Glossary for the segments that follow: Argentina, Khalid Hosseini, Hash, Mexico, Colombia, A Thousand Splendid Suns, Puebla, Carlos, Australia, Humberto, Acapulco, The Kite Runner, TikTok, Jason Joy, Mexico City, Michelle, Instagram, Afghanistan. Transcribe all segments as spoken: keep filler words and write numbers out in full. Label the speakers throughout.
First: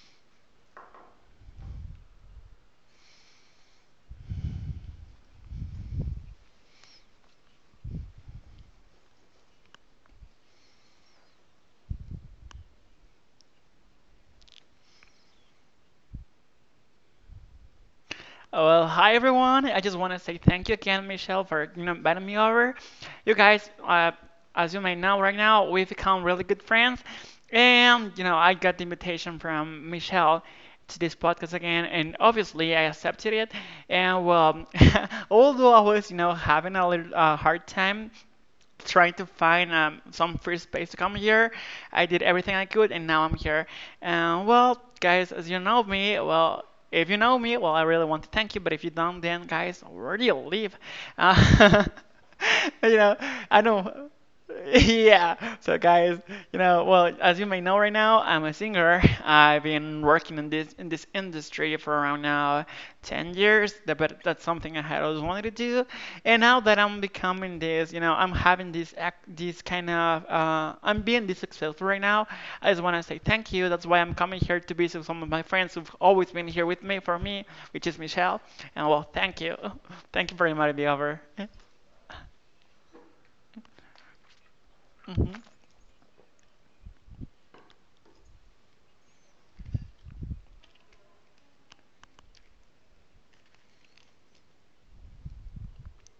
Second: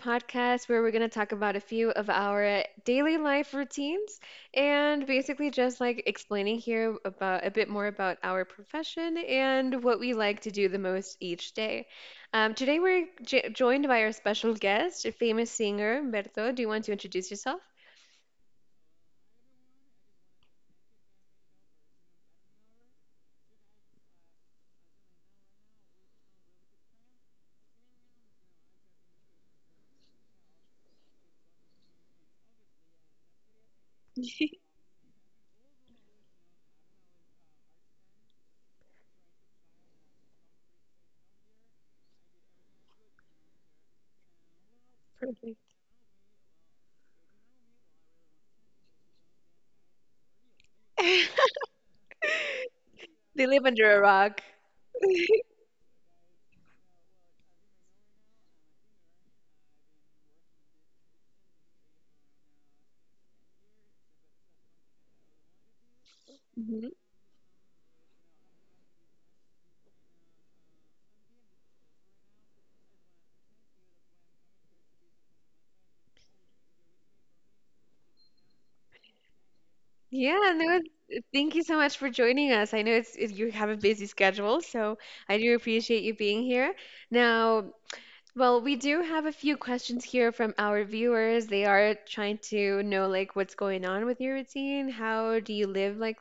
Speaker 1: podcast where we're going to talk about a few of our daily life routines and basically just like explaining here about a bit more about our profession and what we like to do the most each day. Um, today, we're j joined by our special guest, a famous singer, Humberto. Do you want to introduce yourself?
Speaker 2: Well, hi everyone. I just want to say thank you again, Michelle, for you know inviting me over. You guys, uh, as you may know, right now we've become really good friends, and you know I got the invitation from Michelle to this podcast again, and obviously I accepted it. And well, although I was you know having a little uh, hard time trying to find um, some free space to come here. I did everything I could, and now I'm here. And well, guys, as you
Speaker 1: Perfect.
Speaker 2: know me, well, if you know me, well, I really want to thank you. But if you don't, then guys, where do you live? Uh, you know,
Speaker 1: They
Speaker 2: I
Speaker 1: live under a
Speaker 2: know.
Speaker 1: rock.
Speaker 2: Yeah. So guys, you know, well, as you may know right now, I'm a singer. I've been working in this in this industry for around now ten years. That- But that's something I had always wanted to do. And now that I'm becoming this, you know, I'm having this act, this kind of uh, I'm being this successful right now. I just want to say thank you. That's why I'm coming here to visit some of my friends who've always been here with me for me, which is Michelle. And well, thank you. Thank you
Speaker 1: Yeah,
Speaker 2: very much,
Speaker 1: no,
Speaker 2: Be
Speaker 1: th- thank you so much for joining us. I know it's it, you have a busy schedule, so
Speaker 2: Mhm.
Speaker 1: I do appreciate you being here. Now, well, we do have a few questions here from our viewers. They are trying to know like what's going on with your routine. How do you live like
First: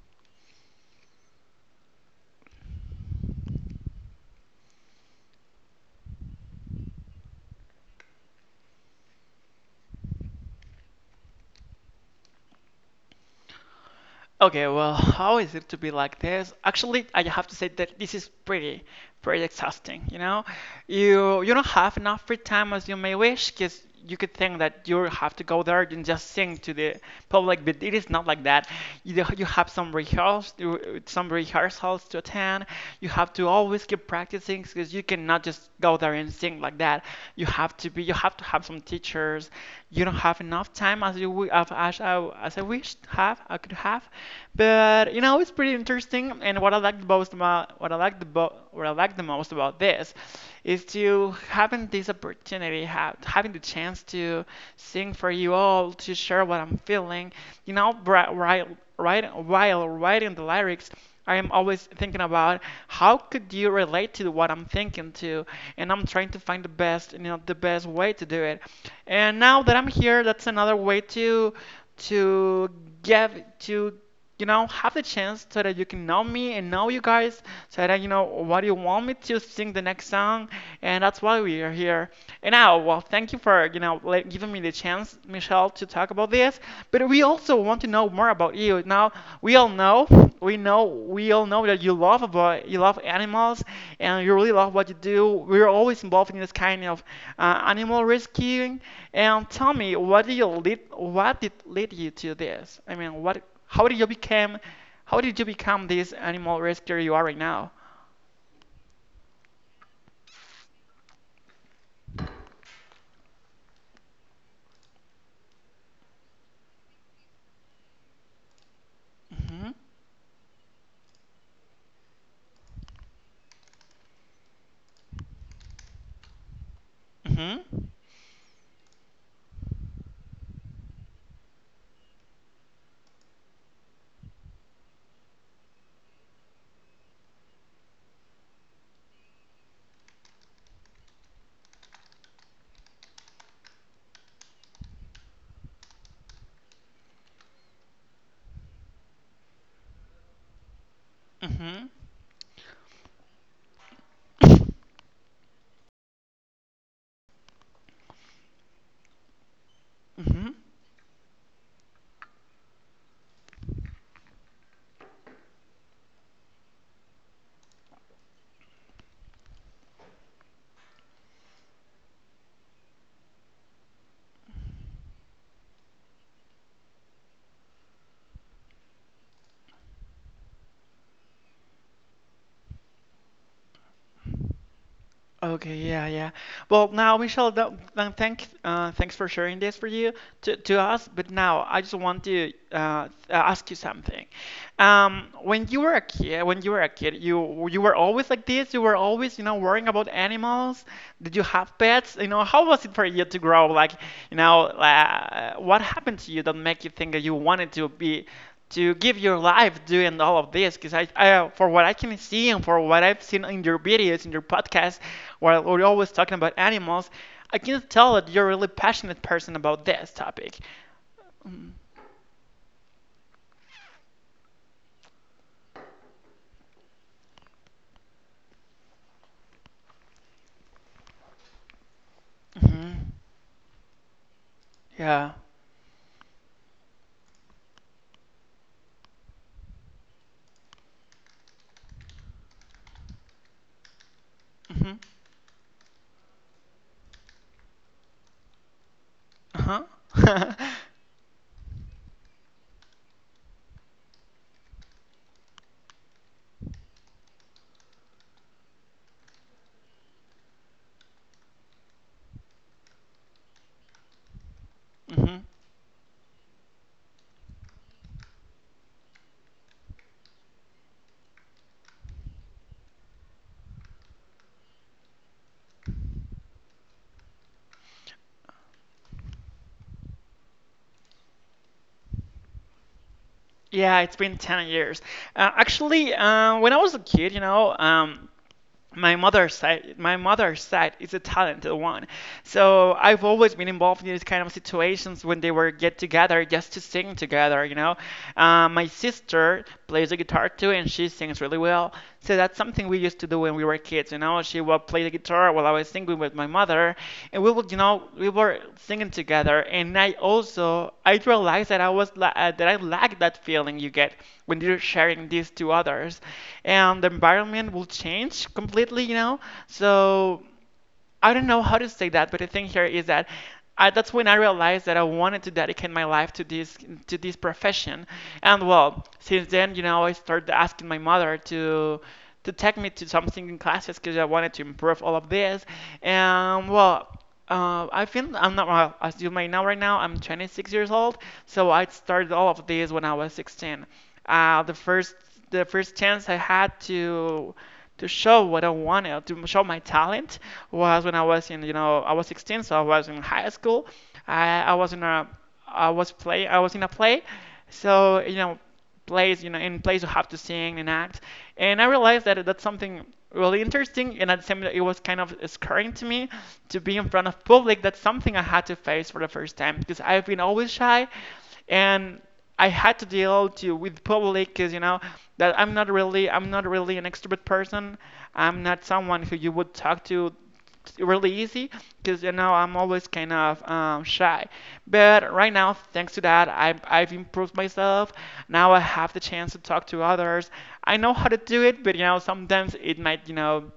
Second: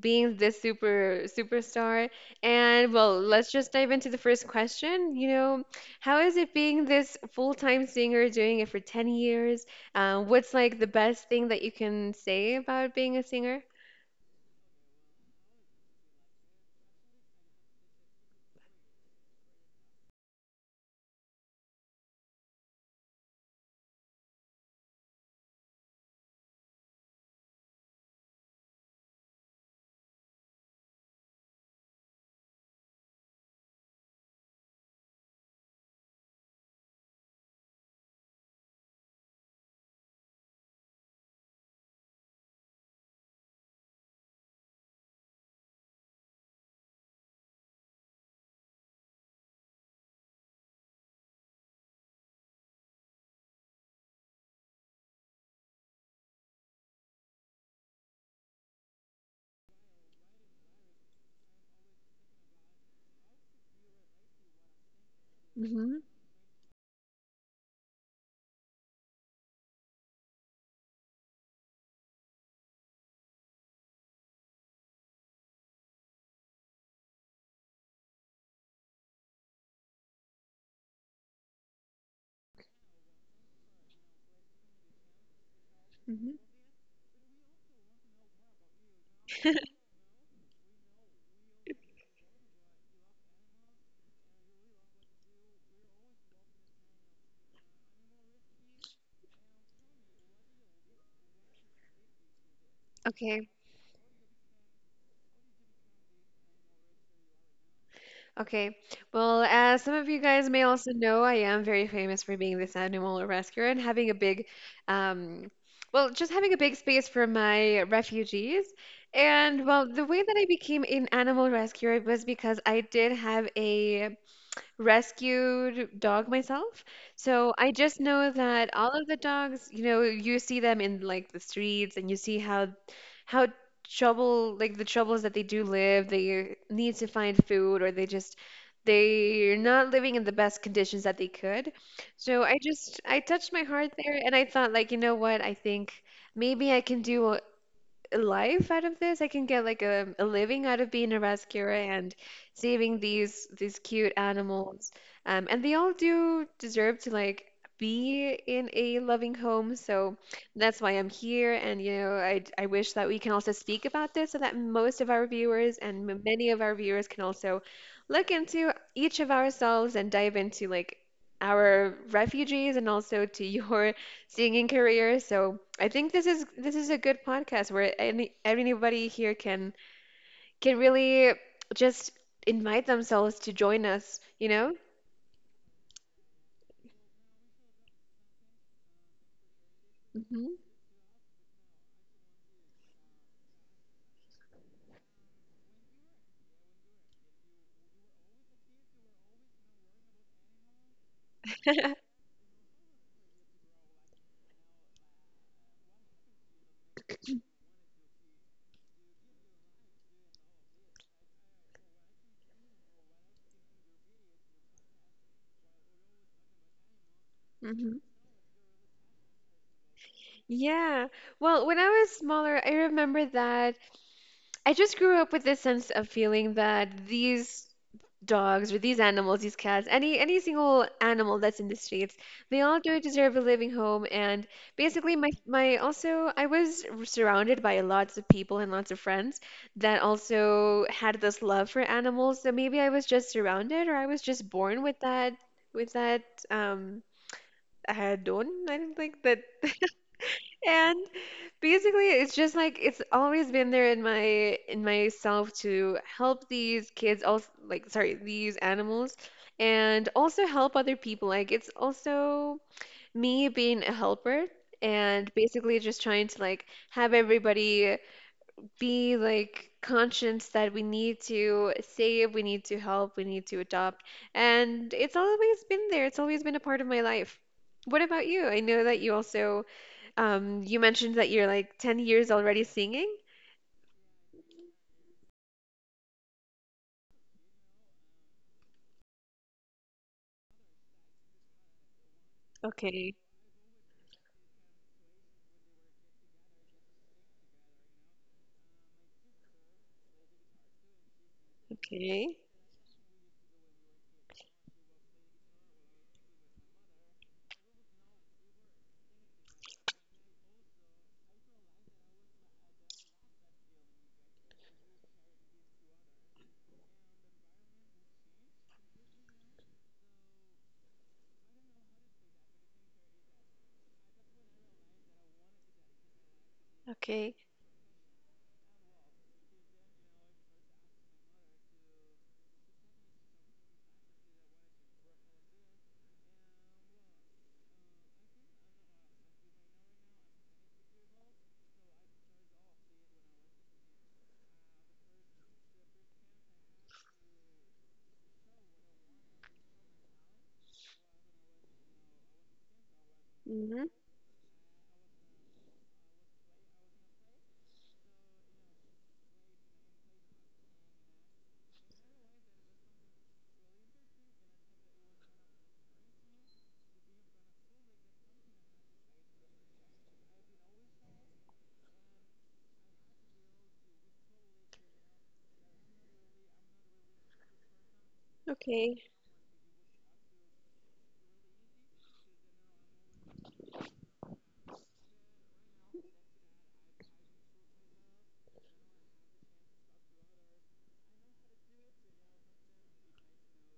Speaker 1: being this super superstar? And well, let's just dive into the first question. You know, how is it being this full-time singer, doing it for 10 years? Uh, what's like the best thing that you can say about being a singer?
Speaker 2: Okay, well, how is it to be like this? Actually, I have to say that this is pretty, pretty exhausting, you know? You you don't have enough free time as you may wish, because you could think that you have to go there and just sing to the public, but it is not like that. You you have some rehearsals, some rehearsals to attend. You have to always keep practicing, because you cannot just go there and sing like that. You have have to be you have to have some teachers. You don't have enough time as you as, as, I, as I wished have I could have but you know it's pretty interesting, and what I like the most about what I like the bo- what I like the most about this is to having this opportunity have, having the chance to sing for you all, to share what I'm feeling, you know bri- while, right, while writing the lyrics. I am always thinking about how could you relate to what I'm thinking to, and
Speaker 1: Mm-hmm.
Speaker 2: I'm trying to find the best, you know, the best way to do it. And now that I'm here, that's another way to to get to you know have the chance so that you can know me and know you guys, so that you know what you want me to sing the next song. And that's why we are here. And now, well, thank you for you know like, giving me the chance, Michelle, to talk about
Speaker 1: hmm
Speaker 2: this. But we also want to know more about you. Now we all know, we know, we all know that you love about you love animals and you really love what you do. We're always involved in this kind of uh, animal rescuing. And tell me, what did you lead? What did lead you to this? I mean, what?
Speaker 1: Okay.
Speaker 2: How did you become? How did you become this animal rescuer you are right now?
Speaker 1: Okay. Well, as some of you guys may also know, I am very famous for being this animal rescuer and having a big, um, well, just having a big space for my refugees. And
Speaker 2: Mhm.
Speaker 1: well, the way that I became an animal rescuer was because I did have a rescued dog myself. So
Speaker 2: Mhm.
Speaker 1: I just know that all of the dogs, you know, you see them in like the streets and you see how how trouble like the troubles that they do live. They need to find food, or they just they're not living in the best conditions that they could. So I just I touched my heart there and I thought like, you know what? I think maybe I can do a life out of this. I can get like a, a living out of being a rescuer
Speaker 2: Mhm.
Speaker 1: and saving these these cute animals. Um, and they all do deserve to like be in a loving home. So
Speaker 2: Mhm.
Speaker 1: that's why I'm here. And you know, I I wish that we can also speak about this so that most of our viewers and m- many of our viewers can also look into each of ourselves and dive into like. our refugees and also to your singing career. So I think this is this is a good podcast where any anybody here can can really just invite themselves to join us, you know?
Speaker 2: Okay, yeah, yeah. Well, now, Michelle, th th- thank, uh, thanks for sharing this for you
Speaker 1: Hmm
Speaker 2: to, to us. But now, I just want to uh, uh, ask you something. Um, when you were a kid, when you were a kid, you you were always like this. You were always, you know, worrying about animals. Did you have pets? You know, how was it for you to grow? Like, you know, uh, what happened to you that make you think that you wanted to be to give your life doing all of this? Because I, I, for what I can see and for what I've seen in your videos, in your podcast where we're always talking about animals, I can
Speaker 1: hmm
Speaker 2: tell that you're a really passionate person about this topic.
Speaker 1: Yeah. Well,
Speaker 2: Mm-hmm.
Speaker 1: when I was smaller, I remember that I just grew up with this sense of feeling that these dogs or these animals, these cats, any any single animal that's in the streets, they all do
Speaker 2: Mm-hmm.
Speaker 1: deserve a living home. And basically, my
Speaker 2: Yeah.
Speaker 1: my also I was surrounded by lots of people and lots of friends that also had this love for animals. So maybe I was just surrounded, or I was just born
Speaker 2: Mm-hmm.
Speaker 1: with that with that um adon, I think that.
Speaker 2: Uh-huh.
Speaker 1: And basically, it's just like it's always been there in my in myself to help these kids also like sorry, these animals and also help other people. Like it's also me being a helper and
Speaker 2: Hmm.
Speaker 1: basically just trying to like have everybody be like conscious that we need to save, we need to help, we need to adopt. And it's always been there. It's always been a part of my life. What about you? I know that you also um, you mentioned that you're like 10 years already singing.
Speaker 2: Yeah, it's been ten years. uh, actually, uh, when I was a kid, you know um, my mother's side my mother's side is a talented one, so
Speaker 1: Okay,
Speaker 2: I've always been involved in these kind of situations when they were get together just to sing together, you know. uh, my sister plays the guitar too, and she sings really well.
Speaker 1: okay,
Speaker 2: So that's something we used to do when we were kids. You know, she was would play the guitar while I was singing with my mother, and we would, you know, we were singing together. And I also I realized that I was la- uh, that I lacked that feeling you get when you're sharing this to others, and the environment will change completely, you know. So I don't know how to say that, but the thing here is that I, that's when I realized that I wanted to dedicate my life to this, to
Speaker 1: okay.
Speaker 2: this profession. And well, since then, you know, I started asking my mother to to take me to something in classes because I wanted to improve all of this. And well, uh, I feel I'm not well, as you may know right now, I'm twenty-six years old, so I started all of this when I was sixteen. Uh, the first the first chance I had to to show what I wanted, to show my talent, was when I was in, you know, I was sixteen, so I was in high
Speaker 1: hmm
Speaker 2: school. I, I was in a, I was play, I was in a play, so you know, plays, you know, in plays you have to sing and act, and I realized that that's something really interesting, and at the same time, it was kind of scaring to me to be in front of public. That's something I had to face for the first time because I've been always shy, and I had to deal to with public because you know that I'm not really I'm not really an extrovert person. I'm not
Speaker 1: Okay,
Speaker 2: someone who you would talk to really easy because you know I'm always kind of um, shy. But right now, thanks to that, I've, I've improved myself. Now I have the chance to talk to others. I know how to do it, but you know sometimes it might, you know,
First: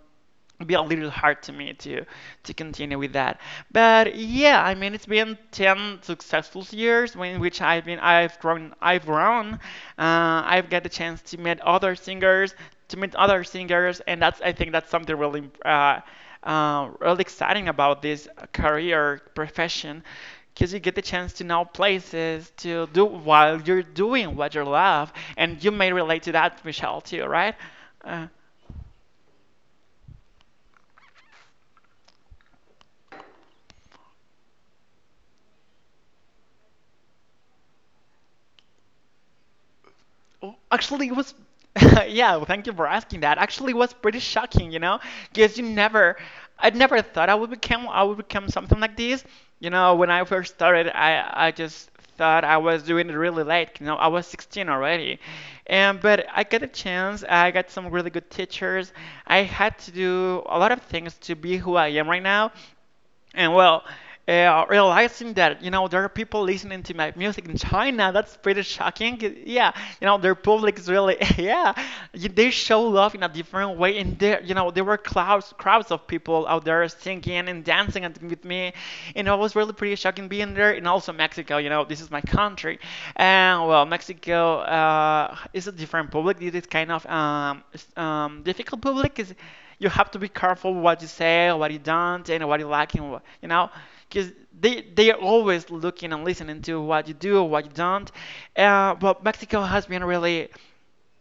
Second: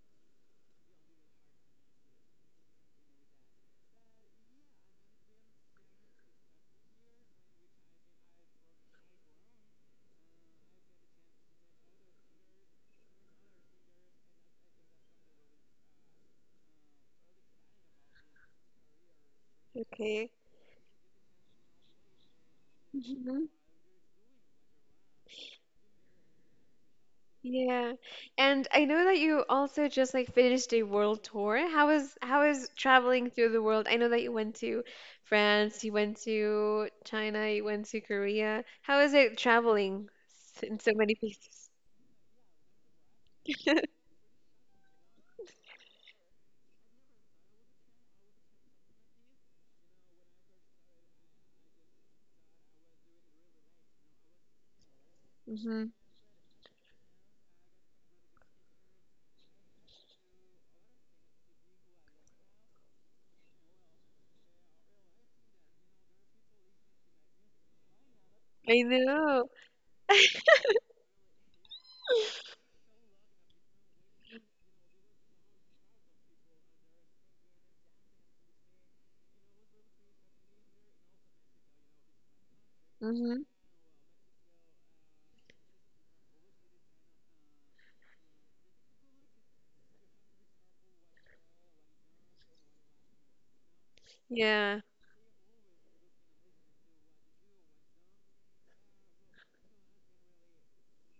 Speaker 2: be a little hard to me to to continue with that. But yeah, I mean, it's been ten successful years in which I've been I've grown I've grown. Uh, I've got the chance to meet other singers, to meet other singers, and that's I think that's something really uh, uh, really exciting about this career profession.
Speaker 1: okay.
Speaker 2: Because you get the chance to know places, to do
Speaker 1: hmm
Speaker 2: while you're doing what you love, and you may relate to that, Michelle, too, right?
Speaker 1: Yeah.
Speaker 2: Uh,
Speaker 1: And I know that you also just like finished a world tour. How is how is traveling through the world? I know that you went to France, you went to China, you went to Korea. How is it traveling
Speaker 2: oh,
Speaker 1: s- in so
Speaker 2: actually,
Speaker 1: many
Speaker 2: it was,
Speaker 1: places?
Speaker 2: yeah, well, thank you for asking that. Actually, it was pretty shocking, you know, because you never, I never thought I would become, I would become something like this. You know, when I first started, I, I just thought I was doing it really late. You know, I was sixteen already,
Speaker 1: hmm
Speaker 2: and but I got a chance. I got some really good teachers. I had to do a lot of things to be who I am right now. And well, uh, realizing that you know there are people listening to my music in China, that's pretty
Speaker 1: I
Speaker 2: shocking.
Speaker 1: know.
Speaker 2: Yeah, you know their public is really yeah, they show love in a different way. And there, you know, there were crowds crowds of people out there singing and dancing and with me, and it was really pretty shocking being there. And also Mexico, you know, this is my country,
Speaker 1: hmm
Speaker 2: and well, Mexico uh, is a different public. It is kind of um, s- um, difficult public. Is you have to be careful what you say, what you don't, and what you like, and what, you know, because
Speaker 1: Yeah.
Speaker 2: they they are always looking and listening to what you do, what you don't. Uh, but Mexico has been really,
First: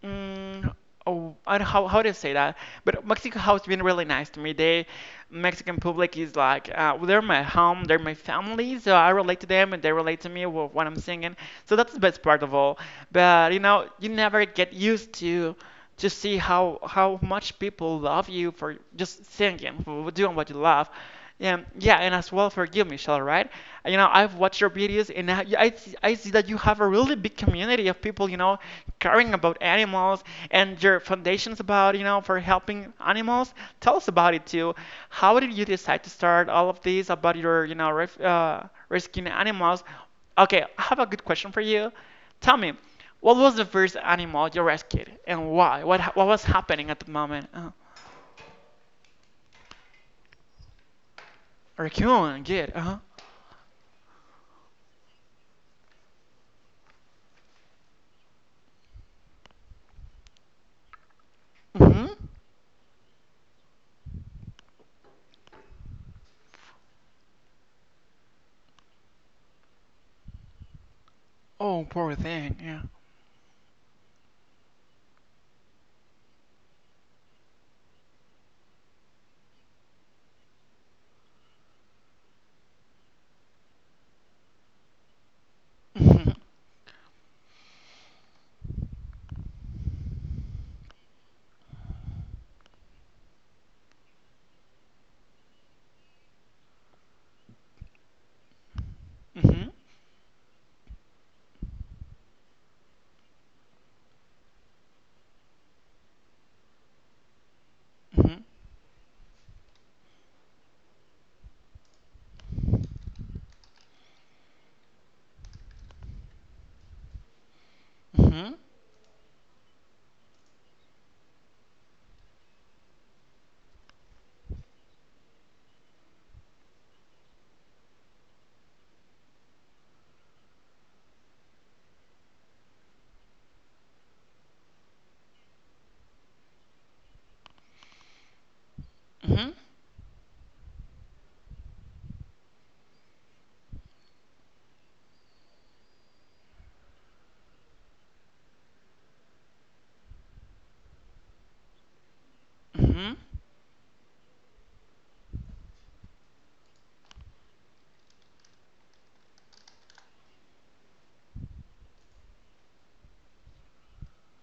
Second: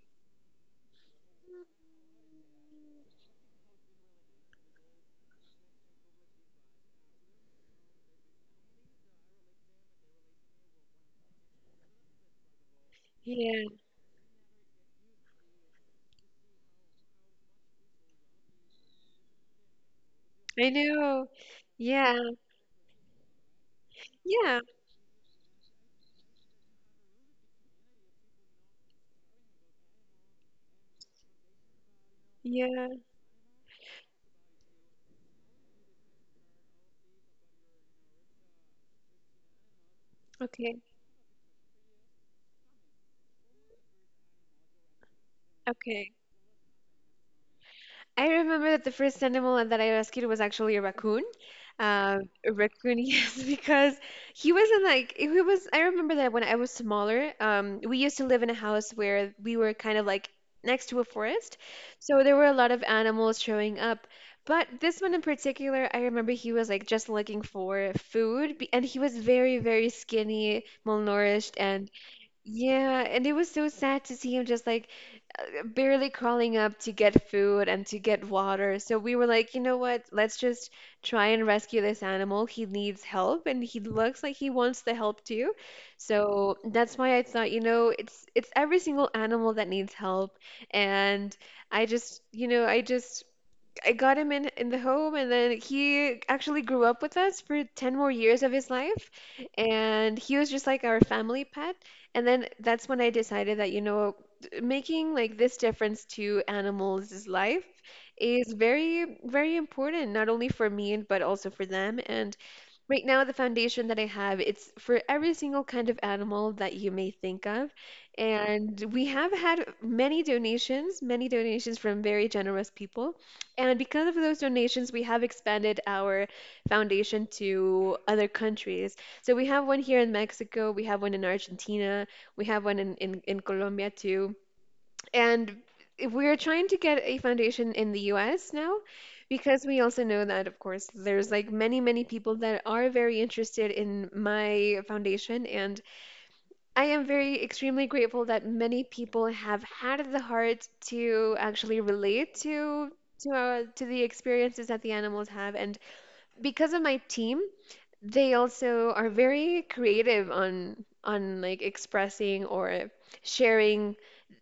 Speaker 2: mm, oh, I don't know how how do you say that? But Mexico has been really nice to me. They Mexican public is like uh, well, they're my home, they're my family, so I relate to them and they relate to me with what I'm singing. So that's the best part of all. But you
Speaker 1: Yeah.
Speaker 2: know, you never get used to. Just see how how much people love you for just singing, for doing what you
Speaker 1: I
Speaker 2: love.
Speaker 1: know.
Speaker 2: And yeah, and
Speaker 1: Yeah.
Speaker 2: as well, forgive me, Michelle, right? You know, I've watched
Speaker 1: Yeah.
Speaker 2: your videos, and I, I, see, I see that you have a really big community of people, you know, caring about animals, and your foundations about, you know, for
Speaker 1: Yeah.
Speaker 2: helping animals. Tell us about it too. How did you decide to start all of these about your, you know, ref, uh, rescuing animals? Okay,
Speaker 1: Okay.
Speaker 2: I have a good question for you. Tell me, what was the first animal you rescued and why? What ha-
Speaker 1: Okay.
Speaker 2: what was happening at the moment? Uh,
Speaker 1: I remember that the first animal that I rescued was actually a raccoon. Uh,
Speaker 2: raccoon,
Speaker 1: a
Speaker 2: good. Uh-huh.
Speaker 1: raccoon, yes, because he wasn't like he was. I remember that when I was smaller, um, we used to live in a house where we were kind of like next to a forest,
Speaker 2: hmm
Speaker 1: so there were a lot of animals showing up. But this one in particular, I remember he was like just looking for food, be- and he was very, very skinny, malnourished,
Speaker 2: Oh,
Speaker 1: and
Speaker 2: poor thing. Yeah.
Speaker 1: yeah, and it was so sad to see him just like uh, barely crawling up to get food and to get water. So we were like, you know what? Let's just try and rescue this animal. He needs help and he looks like he wants the help too.
Speaker 2: hmm
Speaker 1: So that's why I thought, you know, it's it's every single animal that needs help. And I just, you know, I just I got him in in the home, and then he actually grew up with us for ten more years more years of his life,
Speaker 2: hmm
Speaker 1: and he was just like our family pet. And then that's when I decided that, you know, making like this difference to animals' life
Speaker 2: hmm
Speaker 1: is very, very important, not only for me, but also for them. And right now, the foundation that I have, it's for every single kind of animal that you may think of.
Speaker 2: hmm
Speaker 1: And we have had many donations, many donations from very generous people. And because of those donations, we have expanded our foundation to other countries. So we have one here in Mexico, we have one in Argentina, we have one in, in, in Colombia too. And if we're trying to get a foundation in the U S now because we also know that, of course, there's like many, many people that are very interested in my foundation. And I am very extremely grateful that many people have had the heart to actually relate to
Speaker 2: hmm hmm
Speaker 1: to uh, to the experiences that the animals have. And because of my team, they also are very creative on on like expressing or sharing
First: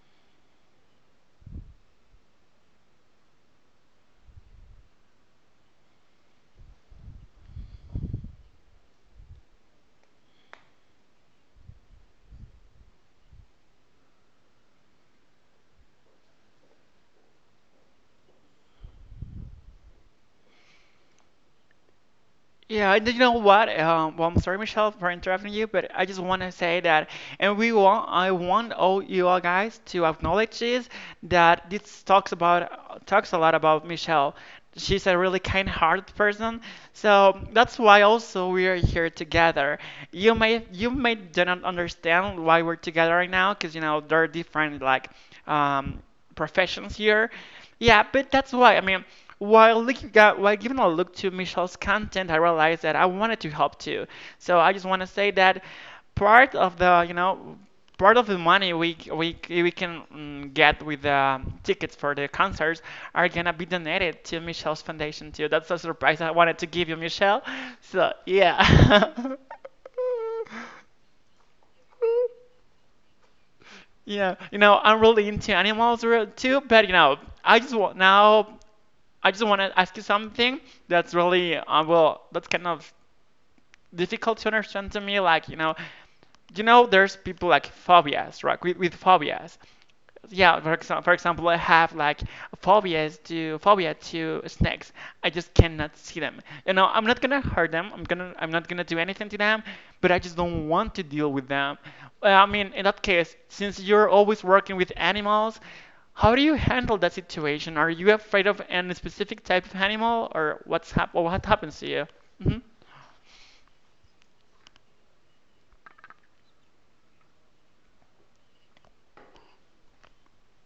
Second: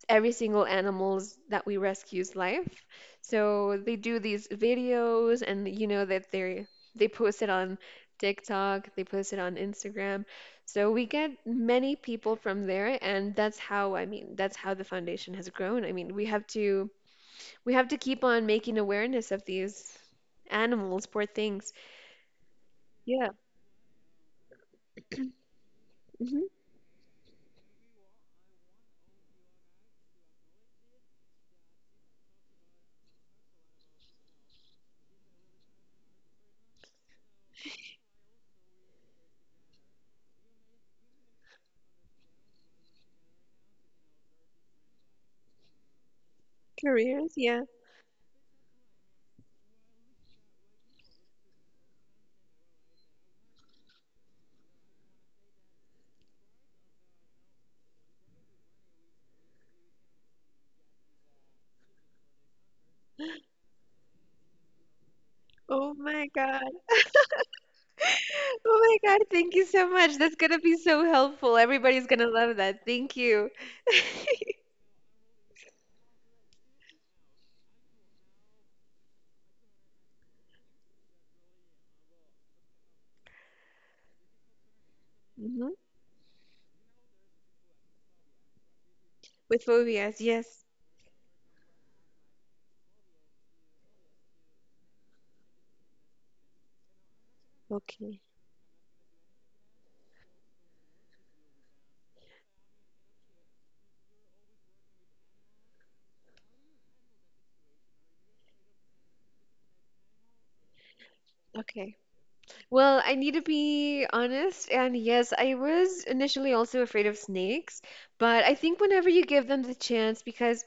Speaker 1: every single animal's that we rescue's life. So they do these videos and you know that they they post it on TikTok, they post it on Instagram. So we get many people from there and that's how I mean that's how the foundation has grown. I mean, we have to we have to keep on making awareness of these animals, poor things.
Speaker 2: Yeah, and you
Speaker 1: Yeah.
Speaker 2: know what? Um, well, I'm sorry, Michelle, for interrupting you, but I just want
Speaker 1: hmm
Speaker 2: to say that, and we want, I want all you all guys to acknowledge this, that this talks about, talks a lot about Michelle. She's a really kind-hearted person, so that's why also we are here together. You may, you may do not understand why we're together right now, because you know there are different like, um, professions here.
Speaker 1: Careers, yeah.
Speaker 2: Yeah, but that's why. I mean, while looking at, while giving a look to Michelle's content, I realized that I wanted to help too. So I just want to say that part of the, you know, part of the money we we we can mm, get with the tickets for the concerts are gonna be donated to Michelle's foundation too. That's a
Speaker 1: Oh
Speaker 2: surprise
Speaker 1: my
Speaker 2: I wanted to
Speaker 1: God.
Speaker 2: give you, Michelle. So
Speaker 1: Oh my God,
Speaker 2: yeah.
Speaker 1: thank you so much. That's gonna be so helpful. Everybody's gonna love that. Thank you.
Speaker 2: Yeah, you know, I'm really into animals re- too, but you know, I just want now, I just want to ask you something that's really, uh, well, that's kind of difficult to understand to me. Like you
Speaker 1: Mm-hmm.
Speaker 2: know, you know, there's people like phobias, right? With, with phobias.
Speaker 1: With phobias.
Speaker 2: Yeah,
Speaker 1: Yes.
Speaker 2: for example, for example, I have like phobias to phobia to snakes. I just cannot see them. You know, I'm not gonna hurt them. I'm
Speaker 1: Okay.
Speaker 2: gonna I'm not gonna do anything to them, but I just don't want to deal with them. Well, I mean, in that case, since you're always working with animals, how do you handle that situation? Are you afraid of any specific type of animal, or what's hap- or what happens to
Speaker 1: Okay.
Speaker 2: you? hmm
Speaker 1: Well, I need to be honest, and yes, I was initially also afraid of snakes, but I think whenever you give them the chance, because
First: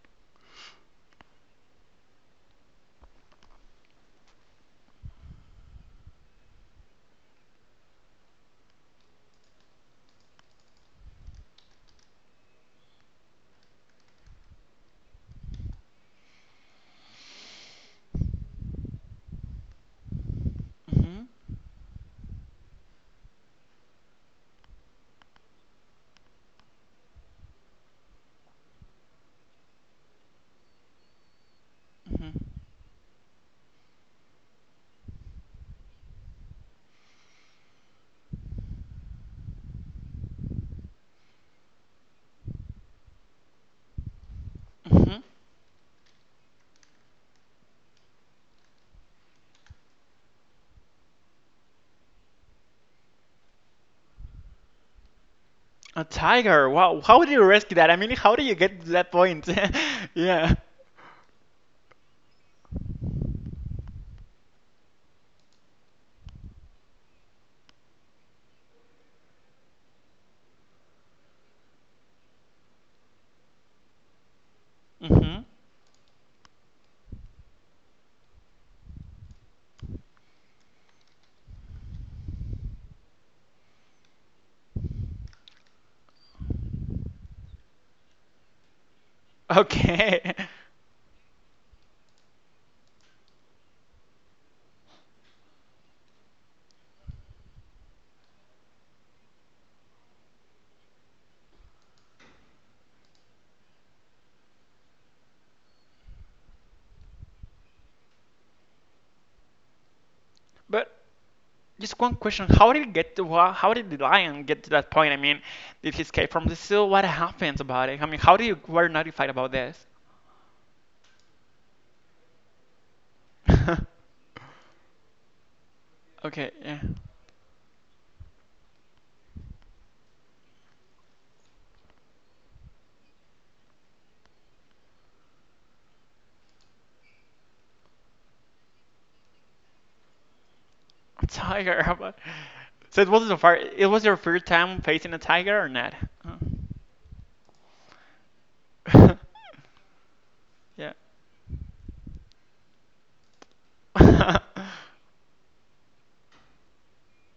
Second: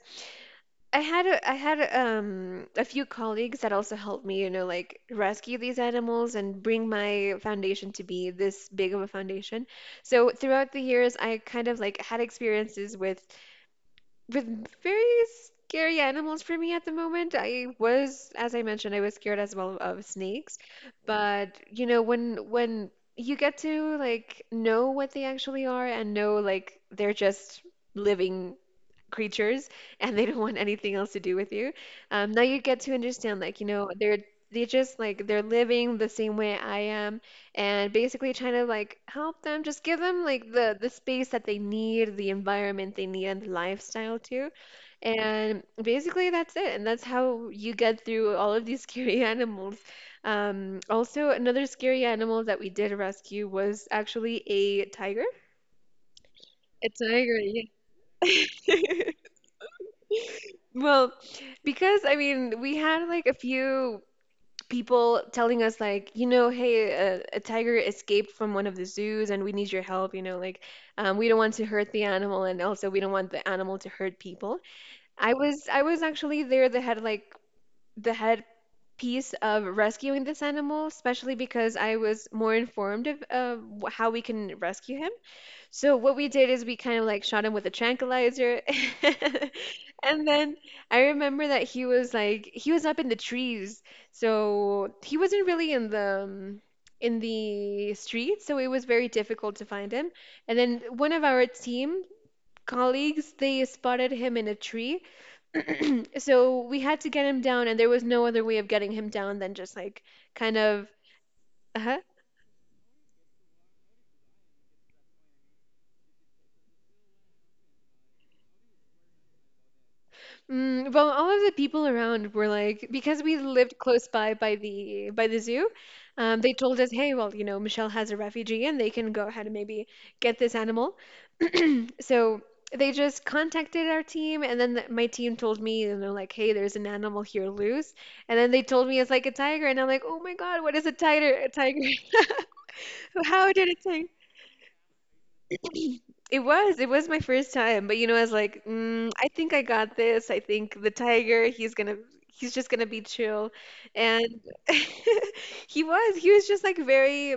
Speaker 1: I had a, I had um a few colleagues that also helped me, you know, like rescue these animals and bring my foundation to be this big of a foundation. So throughout the years, I kind of like had experiences with with very scary animals for me at the moment. I was, as I mentioned, I was scared as well of snakes.
Speaker 2: hmm
Speaker 1: But you know, when when you get to like know what they actually are and know like they're just living creatures and they don't want anything else to do with you. Um,
Speaker 2: Mhm.
Speaker 1: now you get to understand, like, you know, they're they just like they're living the same way I am, and basically trying to like help them, just give them like the the space that they need, the environment they need, and the lifestyle too.
Speaker 2: Mhm.
Speaker 1: And basically that's it, and that's how you get through all of these scary animals. Um, also, another scary animal that we did rescue was actually a tiger.
Speaker 2: A tiger.
Speaker 1: A
Speaker 2: Wow. How did
Speaker 1: tiger,
Speaker 2: you rescue that? I mean,
Speaker 1: yeah.
Speaker 2: how did you get to that point? Yeah.
Speaker 1: Well, because I mean, we had like a few people telling us like, you know, hey, a, a tiger escaped from one of the zoos and we need your help, you know, like um, we don't want to hurt the animal and also we don't want the animal to hurt people. I
Speaker 2: hmm
Speaker 1: was I was actually there the head like the head piece of rescuing this animal, especially because I was more informed of, of wh- how we can rescue him. So what we did is we kind of like shot him with a tranquilizer. And
Speaker 2: Okay.
Speaker 1: then I remember that he was like he was up in the trees. So he wasn't really in the um, in the street, so it was very difficult to find him. And then one of our team colleagues, they spotted him in a tree. So we had to get him down and there was no other way of getting him down than just like kind of
Speaker 2: But
Speaker 1: uh-huh,
Speaker 2: just one question. How did it get to wha- how did the lion get to that point? I mean, did he escape from the zoo? What happens about it? I mean, how did you were notified about this?
Speaker 1: Mm, well, all of the people around were like, because we lived close by by the by the zoo, um, they
Speaker 2: Okay,
Speaker 1: told
Speaker 2: yeah.
Speaker 1: us, hey, well, you know, Michelle has a refugee and they can go ahead and maybe get this animal. So they just contacted our team, and then th my team told me, and they're like, hey, there's an animal here loose, and then they told me it's like a tiger, and I'm like, oh my God, what is a
Speaker 2: A
Speaker 1: tiger? A tiger?
Speaker 2: tiger. but- So it wasn't a
Speaker 1: How
Speaker 2: far
Speaker 1: did
Speaker 2: It was
Speaker 1: it?
Speaker 2: your first time facing a tiger or not? Uh.
Speaker 1: It was, it was my first time, but you know, I was like, mm, I think I got this. I think the
Speaker 2: Yeah.
Speaker 1: tiger, he's gonna, he's just gonna be chill. And he was, he was just like very,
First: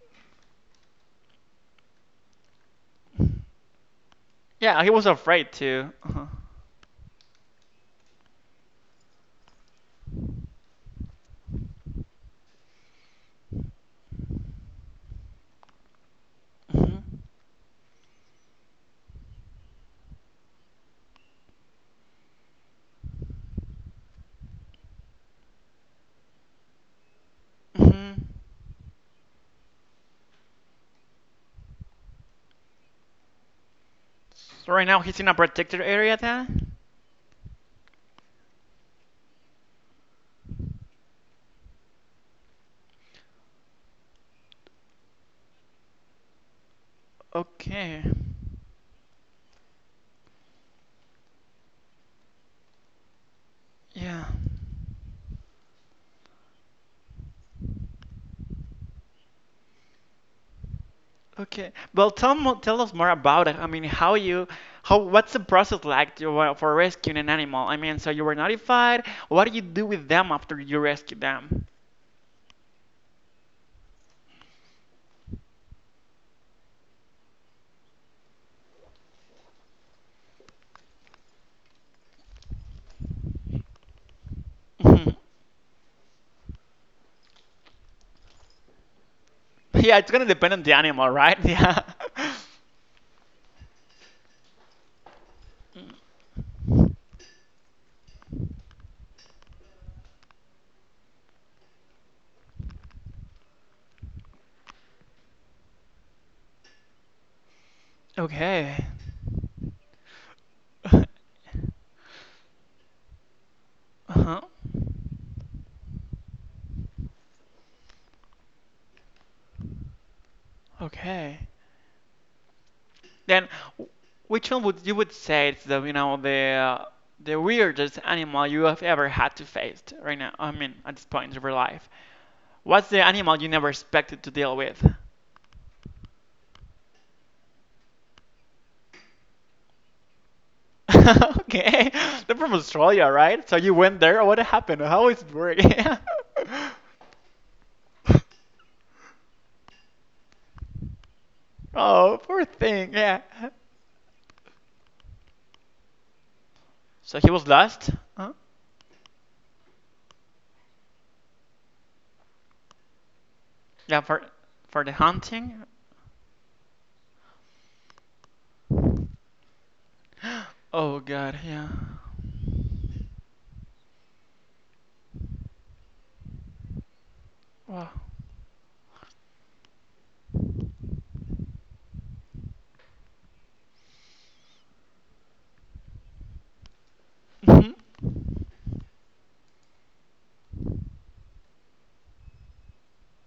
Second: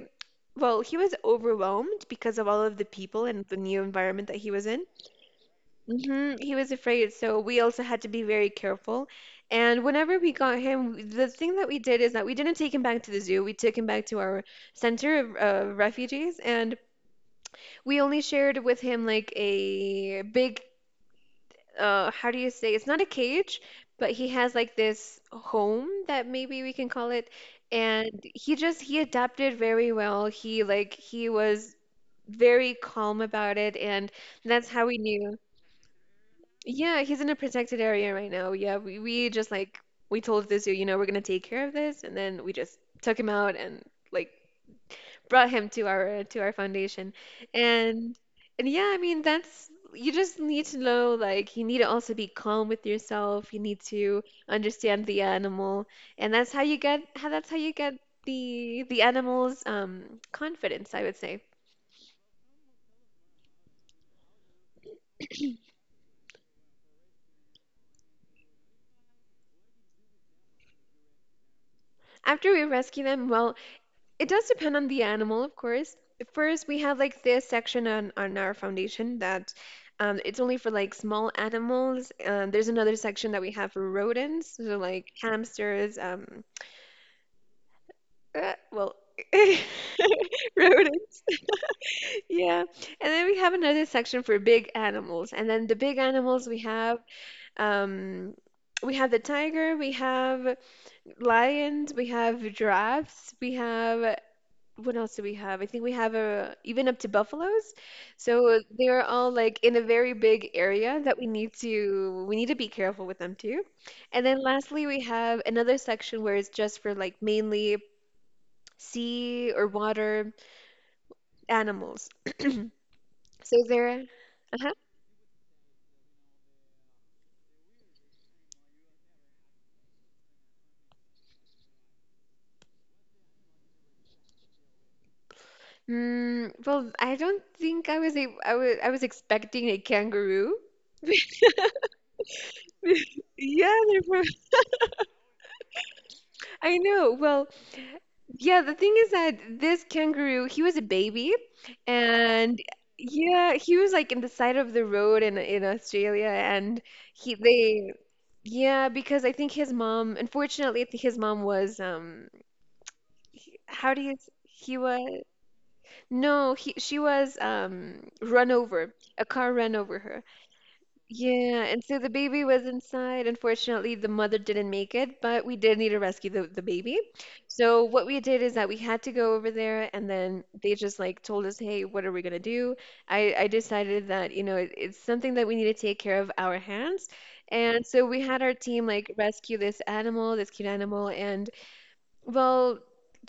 Speaker 1: well, he was overwhelmed because of all of the people and the new environment that he was
Speaker 2: Yeah,
Speaker 1: in.
Speaker 2: he was afraid to. Uh-huh.
Speaker 1: Hmm he was afraid, so we also had to be very careful. And whenever we got him, the thing that we did is that we didn't take him back to the zoo. We took him back to our center of uh, refugees, and
Speaker 2: Mm-hmm.
Speaker 1: we only shared with him like a big, uh, how do you say? It's not a cage, but he has like this home that maybe we can call it. And
Speaker 2: Mm-hmm.
Speaker 1: he just, he adapted very well. He like, he was very calm about it. And that's
Speaker 2: So
Speaker 1: how
Speaker 2: right
Speaker 1: we
Speaker 2: now he's in a
Speaker 1: knew.
Speaker 2: protected area then?
Speaker 1: Yeah, he's in a protected area right now. Yeah, we, we just like, we told the zoo, you know, we're gonna take care of this. And then we just took him out and like brought him to our to our foundation.
Speaker 2: Okay.
Speaker 1: and and yeah, I mean, that's you just need to know, like, you need to also be calm with yourself. You need to
Speaker 2: Yeah.
Speaker 1: understand the animal, and that's how you get how that's how you get the the animal's um confidence, I would say.
Speaker 2: Okay. Well, tell mo- tell us more about it. I mean, how you how what's the process like to, uh, for rescuing an animal? I mean, so you were notified. What do you do with them after you rescue them?
Speaker 1: After we rescue them, well, it does depend on the animal, of course. First, we have like this section on, on our foundation that um, it's only for like small animals. Um, there's another section that we have for rodents, so like
Speaker 2: Mhm.
Speaker 1: hamsters, um, uh, well,
Speaker 2: Yeah, it's gonna depend on the animal,
Speaker 1: rodents,
Speaker 2: right? Yeah.
Speaker 1: yeah. And then we have another section for big animals. And then the big animals we have, um, we have the tiger, we have lions, we have giraffes, we have what else do we have? I think we have a even up to buffaloes. So
Speaker 2: Okay.
Speaker 1: they're all like in a very big area that we need to we need to be careful with them too. And then
Speaker 2: Uh-huh.
Speaker 1: lastly, we have another section where it's just for like mainly sea or water
Speaker 2: Okay.
Speaker 1: animals.
Speaker 2: Then,
Speaker 1: So
Speaker 2: w-
Speaker 1: there
Speaker 2: which one
Speaker 1: Uh-huh.
Speaker 2: would you would say is the you know the uh, the weirdest animal you have ever had to face right now? I mean, at this point in your life, what's the animal you never expected to deal with?
Speaker 1: Mm, well, I don't think I was a I was I was expecting a kangaroo.
Speaker 2: Okay, they're from Australia, right? So
Speaker 1: Yeah,
Speaker 2: you
Speaker 1: they're
Speaker 2: went
Speaker 1: from-
Speaker 2: there. What happened? How is it working?
Speaker 1: I know. Well, yeah, the thing is that this kangaroo, he was a baby,
Speaker 2: Oh, poor
Speaker 1: and
Speaker 2: thing. Yeah.
Speaker 1: yeah, he was like in the side of the road in in Australia, and
Speaker 2: So he
Speaker 1: he
Speaker 2: was lost.
Speaker 1: they
Speaker 2: Huh?
Speaker 1: yeah, because I think his mom, unfortunately, I think his mom was um how do
Speaker 2: Yeah,
Speaker 1: you
Speaker 2: for
Speaker 1: s- he
Speaker 2: for the
Speaker 1: was
Speaker 2: hunting.
Speaker 1: no, he she was um run over. A car ran over her.
Speaker 2: Oh God.
Speaker 1: Yeah,
Speaker 2: Yeah.
Speaker 1: and so the baby was inside. Unfortunately, the mother didn't make it, but we did need to rescue the, the baby. So
Speaker 2: Wow.
Speaker 1: what we did is that we had to go over there, and then they just like told us, "Hey, what are we gonna do?" I I decided that, you know it, it's something that we need to take care of our hands,
Speaker 2: Mhm.
Speaker 1: and so we had our team like rescue this animal, this cute animal, and well,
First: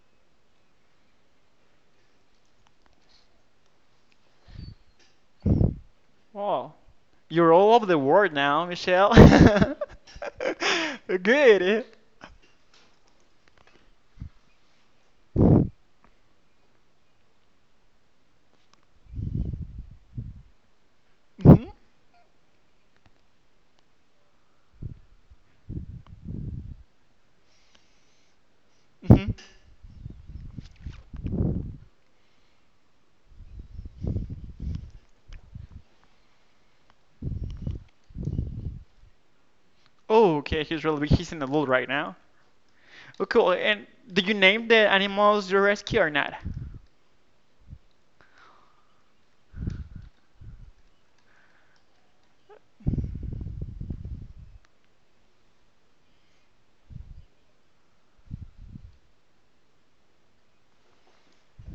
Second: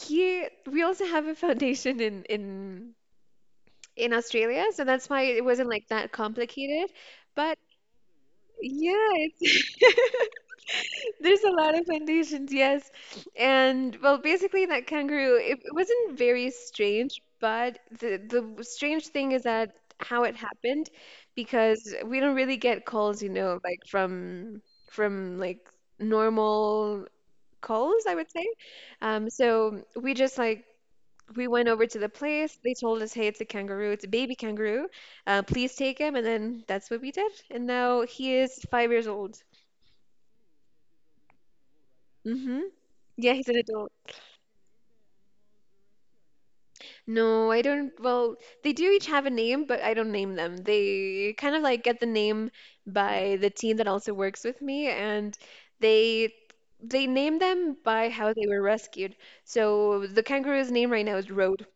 Speaker 1: he we also have a foundation in in in Australia, so that's why it wasn't like that
Speaker 2: Wow.
Speaker 1: complicated.
Speaker 2: You're
Speaker 1: But
Speaker 2: all over the world now,
Speaker 1: yeah,
Speaker 2: Michelle.
Speaker 1: it's there's a lot of
Speaker 2: Good.
Speaker 1: plantations, yes. And well, basically that kangaroo, it, it wasn't very strange, but the the strange thing is that how it happened,
Speaker 2: hmm
Speaker 1: because we don't really get calls, you know, like from from like normal calls, I would say. Um,
Speaker 2: hmm
Speaker 1: so we just like we went over to the place. They told us, hey, it's a kangaroo, it's a baby kangaroo. Uh, please take him, and then that's what we did. And now he is five years old.
Speaker 2: Oh, okay. He's really he's in the loot right now.
Speaker 1: Mm-hmm.
Speaker 2: Oh,
Speaker 1: Yeah, he's
Speaker 2: cool.
Speaker 1: an
Speaker 2: And
Speaker 1: adult.
Speaker 2: did you name the animals you rescue or not?
Speaker 1: No, I don't. Well, they do each have a name, but I don't name them. They kind of like get the name by the team that also works with me, and they they name them by how they were rescued. So the kangaroo's name right now is Road.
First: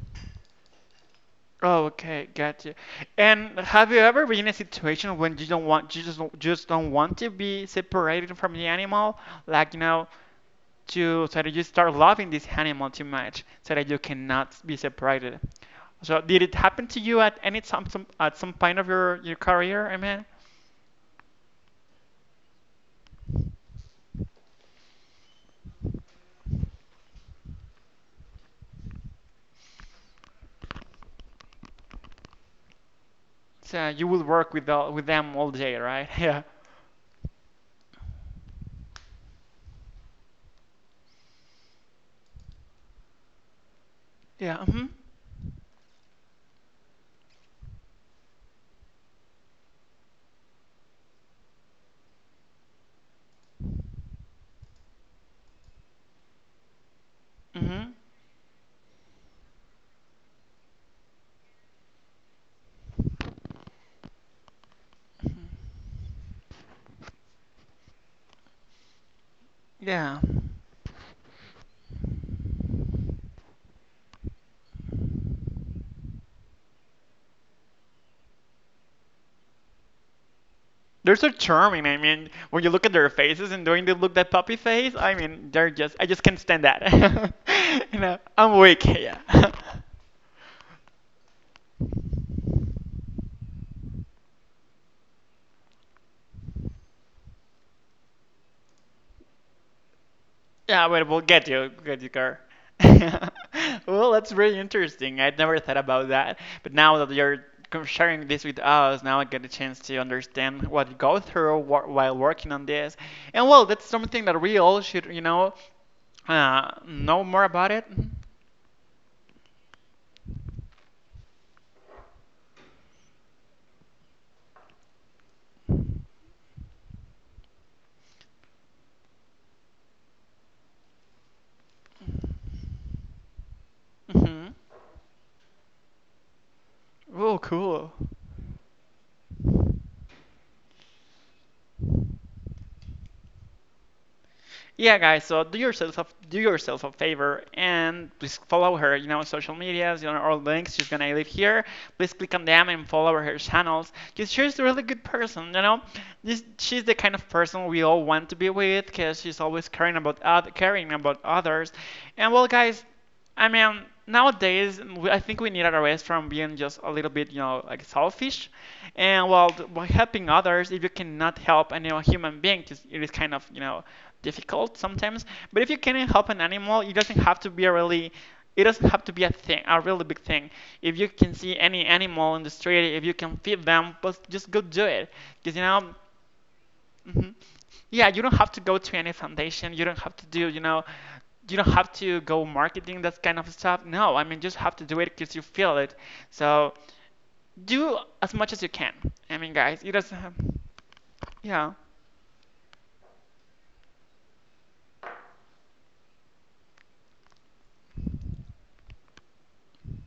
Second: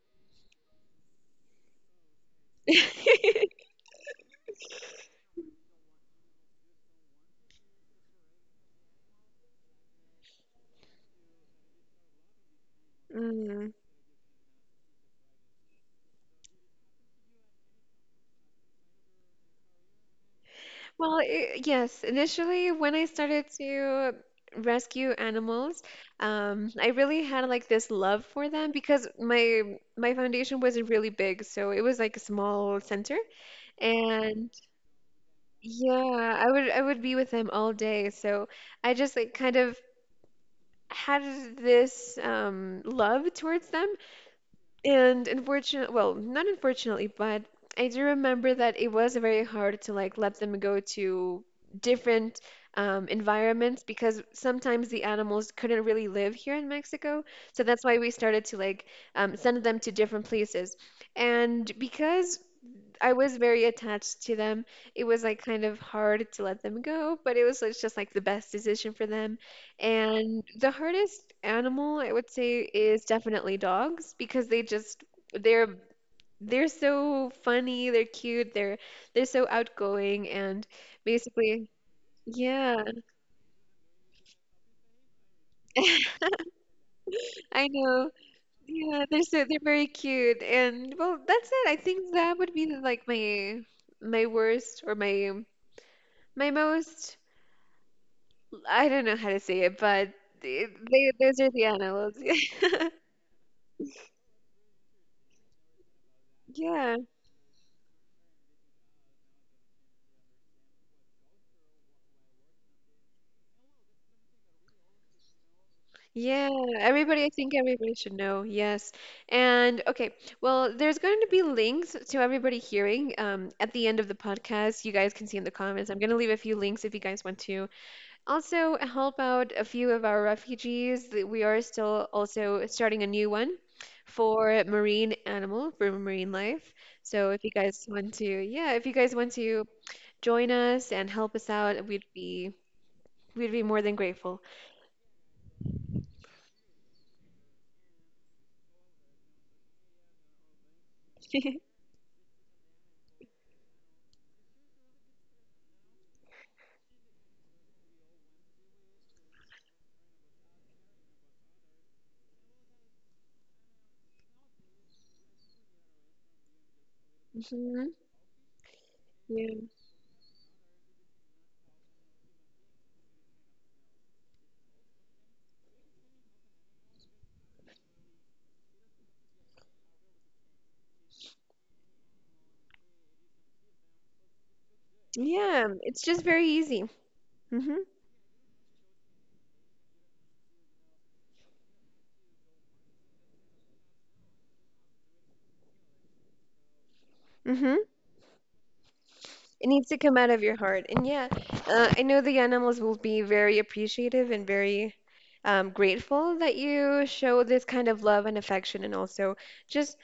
Speaker 2: Oh, okay, gotcha. And have you ever been in a situation when you don't want, you just don't, just don't want to be separated from the animal? Like, you know, to so that you start loving this animal too much
Speaker 1: Mm.
Speaker 2: so that you cannot be separated. So did it happen to you at any some, some at some point of your, your career? I mean,
Speaker 1: Well, I yes, initially when I started to rescue animals, um, I really had like this love for them because my my foundation wasn't really big, so it was like a small center,
Speaker 2: so you will
Speaker 1: and
Speaker 2: work with all, with them all day, right?
Speaker 1: yeah,
Speaker 2: Yeah,
Speaker 1: I would I would be with them all day, so I just like kind of had this um, love towards them,
Speaker 2: yeah, mhm,
Speaker 1: and unfortunately, well, not unfortunately, but I do remember that it was very hard to like let them go to different um, environments because sometimes the animals couldn't really live here in Mexico. So that's
Speaker 2: mhm,
Speaker 1: why we started to like um, send them to different places. And because I was very attached to them. It was like kind of hard to let them go, but it was it's just like the best decision for them.
Speaker 2: yeah.
Speaker 1: And the hardest animal I would say is definitely dogs because they just they're they're so funny, they're cute, they're they're so outgoing, and
Speaker 2: They're so
Speaker 1: basically
Speaker 2: charming. I mean, when you
Speaker 1: yeah.
Speaker 2: look at their faces and doing the look that puppy face, I mean, they're just I just can't stand that.
Speaker 1: I
Speaker 2: You
Speaker 1: know.
Speaker 2: know, I'm weak.
Speaker 1: Yeah,
Speaker 2: Yeah.
Speaker 1: they're so they're very cute. And well, that's it. I think that would be like my my worst or my my most, I don't know how to say it, but they,
Speaker 2: Yeah, well,
Speaker 1: they
Speaker 2: we'll
Speaker 1: those
Speaker 2: get
Speaker 1: are the
Speaker 2: you, get you,
Speaker 1: animals.
Speaker 2: car. Well, that's really interesting. I'd never thought about that. But
Speaker 1: Yeah,
Speaker 2: now that you're com- sharing this with us, now I get a chance to understand what you go through wh while working on this. And well, that's something that we all should, you know,
Speaker 1: yeah.
Speaker 2: uh, know
Speaker 1: Everybody, I
Speaker 2: more
Speaker 1: think
Speaker 2: about it.
Speaker 1: everybody should know. Yes. And okay, well, there's going to be links to everybody hearing, um, at the end of the podcast. You guys can see in the comments. I'm going to leave a few links if you guys want to also help out a few of our refugees. That We are still also starting a new one
Speaker 2: Mm-hmm.
Speaker 1: for marine animal, for marine life. So
Speaker 2: Oh,
Speaker 1: if you guys
Speaker 2: cool.
Speaker 1: want to, yeah, if you guys want to join us and help us out, we'd be we'd be more than grateful.
Speaker 2: Yeah guys, so do yourself a, do yourself a favor and please follow her, you know, social medias, you know, all links she's gonna leave here. Please click on them and follow her channels, because she's a really good person, you know, this, she's the kind of person we all want to be with because she's always caring about oth- caring about others. And well guys, I mean, nowadays, we- I think we need a rest from being just a little bit, you know, like
Speaker 1: Hmm.
Speaker 2: selfish. And while,
Speaker 1: Yeah.
Speaker 2: th- while helping others, if you cannot help any human being, it is it is kind of, you know, difficult sometimes. But if you can help an animal, it doesn't have to be a really, it doesn't have to be a thing, a really big thing. If you can see any animal in the street, if you can feed them, but just go do it. Because, you
Speaker 1: Yeah,
Speaker 2: know,
Speaker 1: it's just very easy.
Speaker 2: hmm
Speaker 1: Mm-hmm.
Speaker 2: yeah, you don't have to go to any foundation. You don't have to do, you know, you don't have to go marketing that kind of stuff. No, I mean just have to do it because you feel it. So
Speaker 1: Mm-hmm.
Speaker 2: do as much as you can. I mean,
Speaker 1: It
Speaker 2: guys,
Speaker 1: needs
Speaker 2: it
Speaker 1: to
Speaker 2: doesn't
Speaker 1: come out
Speaker 2: have.
Speaker 1: of your heart. And yeah,
Speaker 2: Yeah,
Speaker 1: uh, I know the animals will be very appreciative and very, um, grateful that you show this kind of love and affection, and also just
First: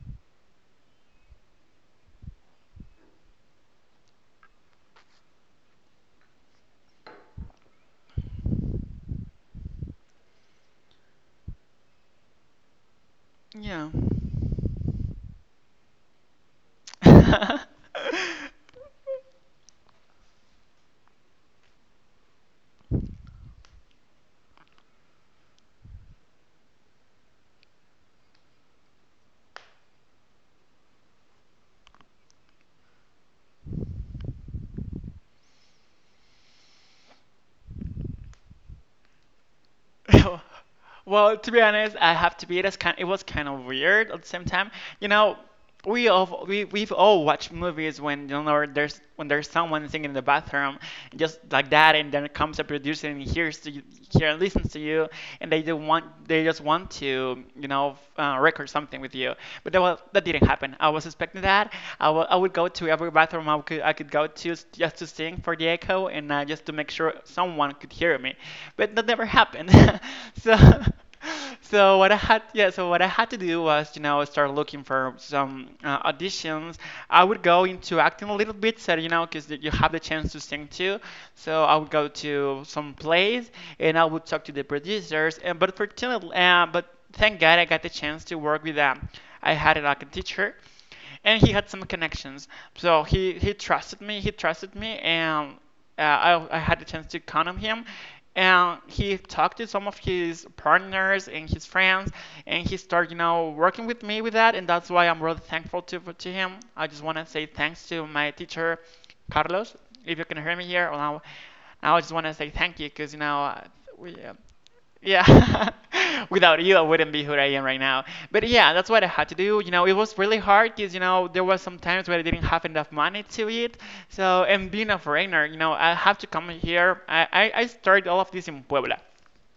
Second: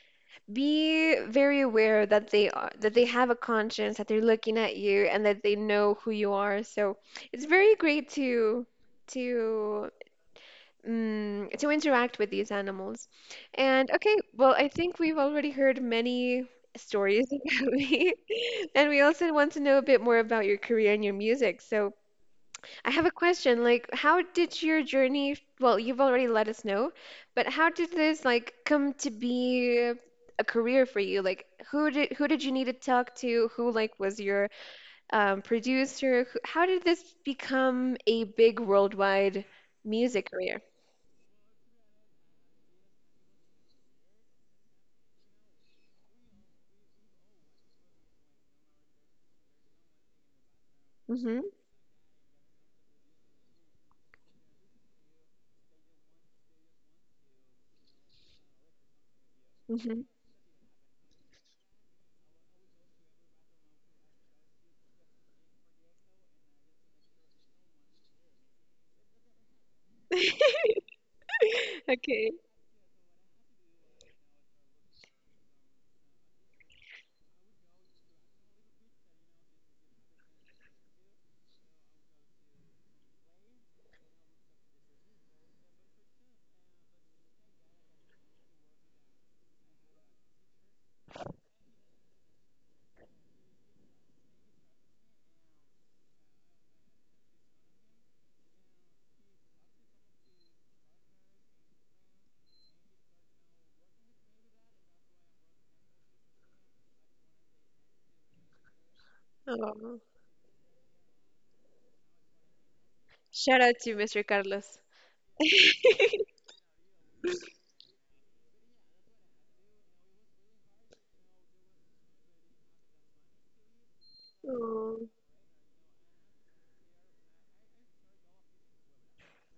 Speaker 1: be very aware that they are that they have a conscience, that they're looking at you, and that they know who you are. So it's very great to to mm, to interact with these animals.
Speaker 2: yeah.
Speaker 1: And okay, well, I think we've already heard many stories about me, and we also want to know a bit more about your career and your music. So I have a question, like, how did your journey, well, you've already let us know, but how did this like come to be a career for you? Like, who did who did you need to talk to? Who like was your, um, producer? Who, how did this become a big worldwide music career?
Speaker 2: Well, to be honest, I have to be. It, is kind, it was kind of weird at the same time. You know, we all we we've all watched movies when you know there's when there's someone singing in the bathroom,
Speaker 1: Mm-hmm.
Speaker 2: just like that, and then comes a producer and hears to you, here and listens to you, and they don't want they just want to, you know, uh, record something with you. But that was,
Speaker 1: Mhm.
Speaker 2: that didn't happen. I was expecting that. I wa- I would go to every bathroom I could I could go to just to sing for the echo and uh, just to make sure someone could hear me. But that never happened. so so what I
Speaker 1: Okay.
Speaker 2: had yeah so what I had to do was, you know, start looking for some uh, auditions. I would go into acting a little bit, so you know, because you have the chance to sing too. So I would go to some plays and I would talk to the producers. And but fortunately, uh, but thank God I got the chance to work with them. I had it like a teacher and he had some connections. So he he trusted me. He trusted me, and uh, I I had the chance to con him. And he talked to some of his partners and his friends, and he started, you know, working with me with that, and that's why I'm really thankful to to him. I just want to say thanks to my teacher, Carlos,
Speaker 1: Oh.
Speaker 2: if you can hear me here. Well, now, now I just want to say thank you, because you know,
Speaker 1: Shout
Speaker 2: uh,
Speaker 1: out to
Speaker 2: we.
Speaker 1: Mister
Speaker 2: Uh,
Speaker 1: Carlos.
Speaker 2: yeah. Without you, I wouldn't be who I am right now. But yeah, that's what I had to do. You know, it was really hard because, you know, there was some times where I didn't have enough money to eat. So, and being a
Speaker 1: Oh.
Speaker 2: foreigner, you know, I have to come here. I, I, I started all of this in Puebla.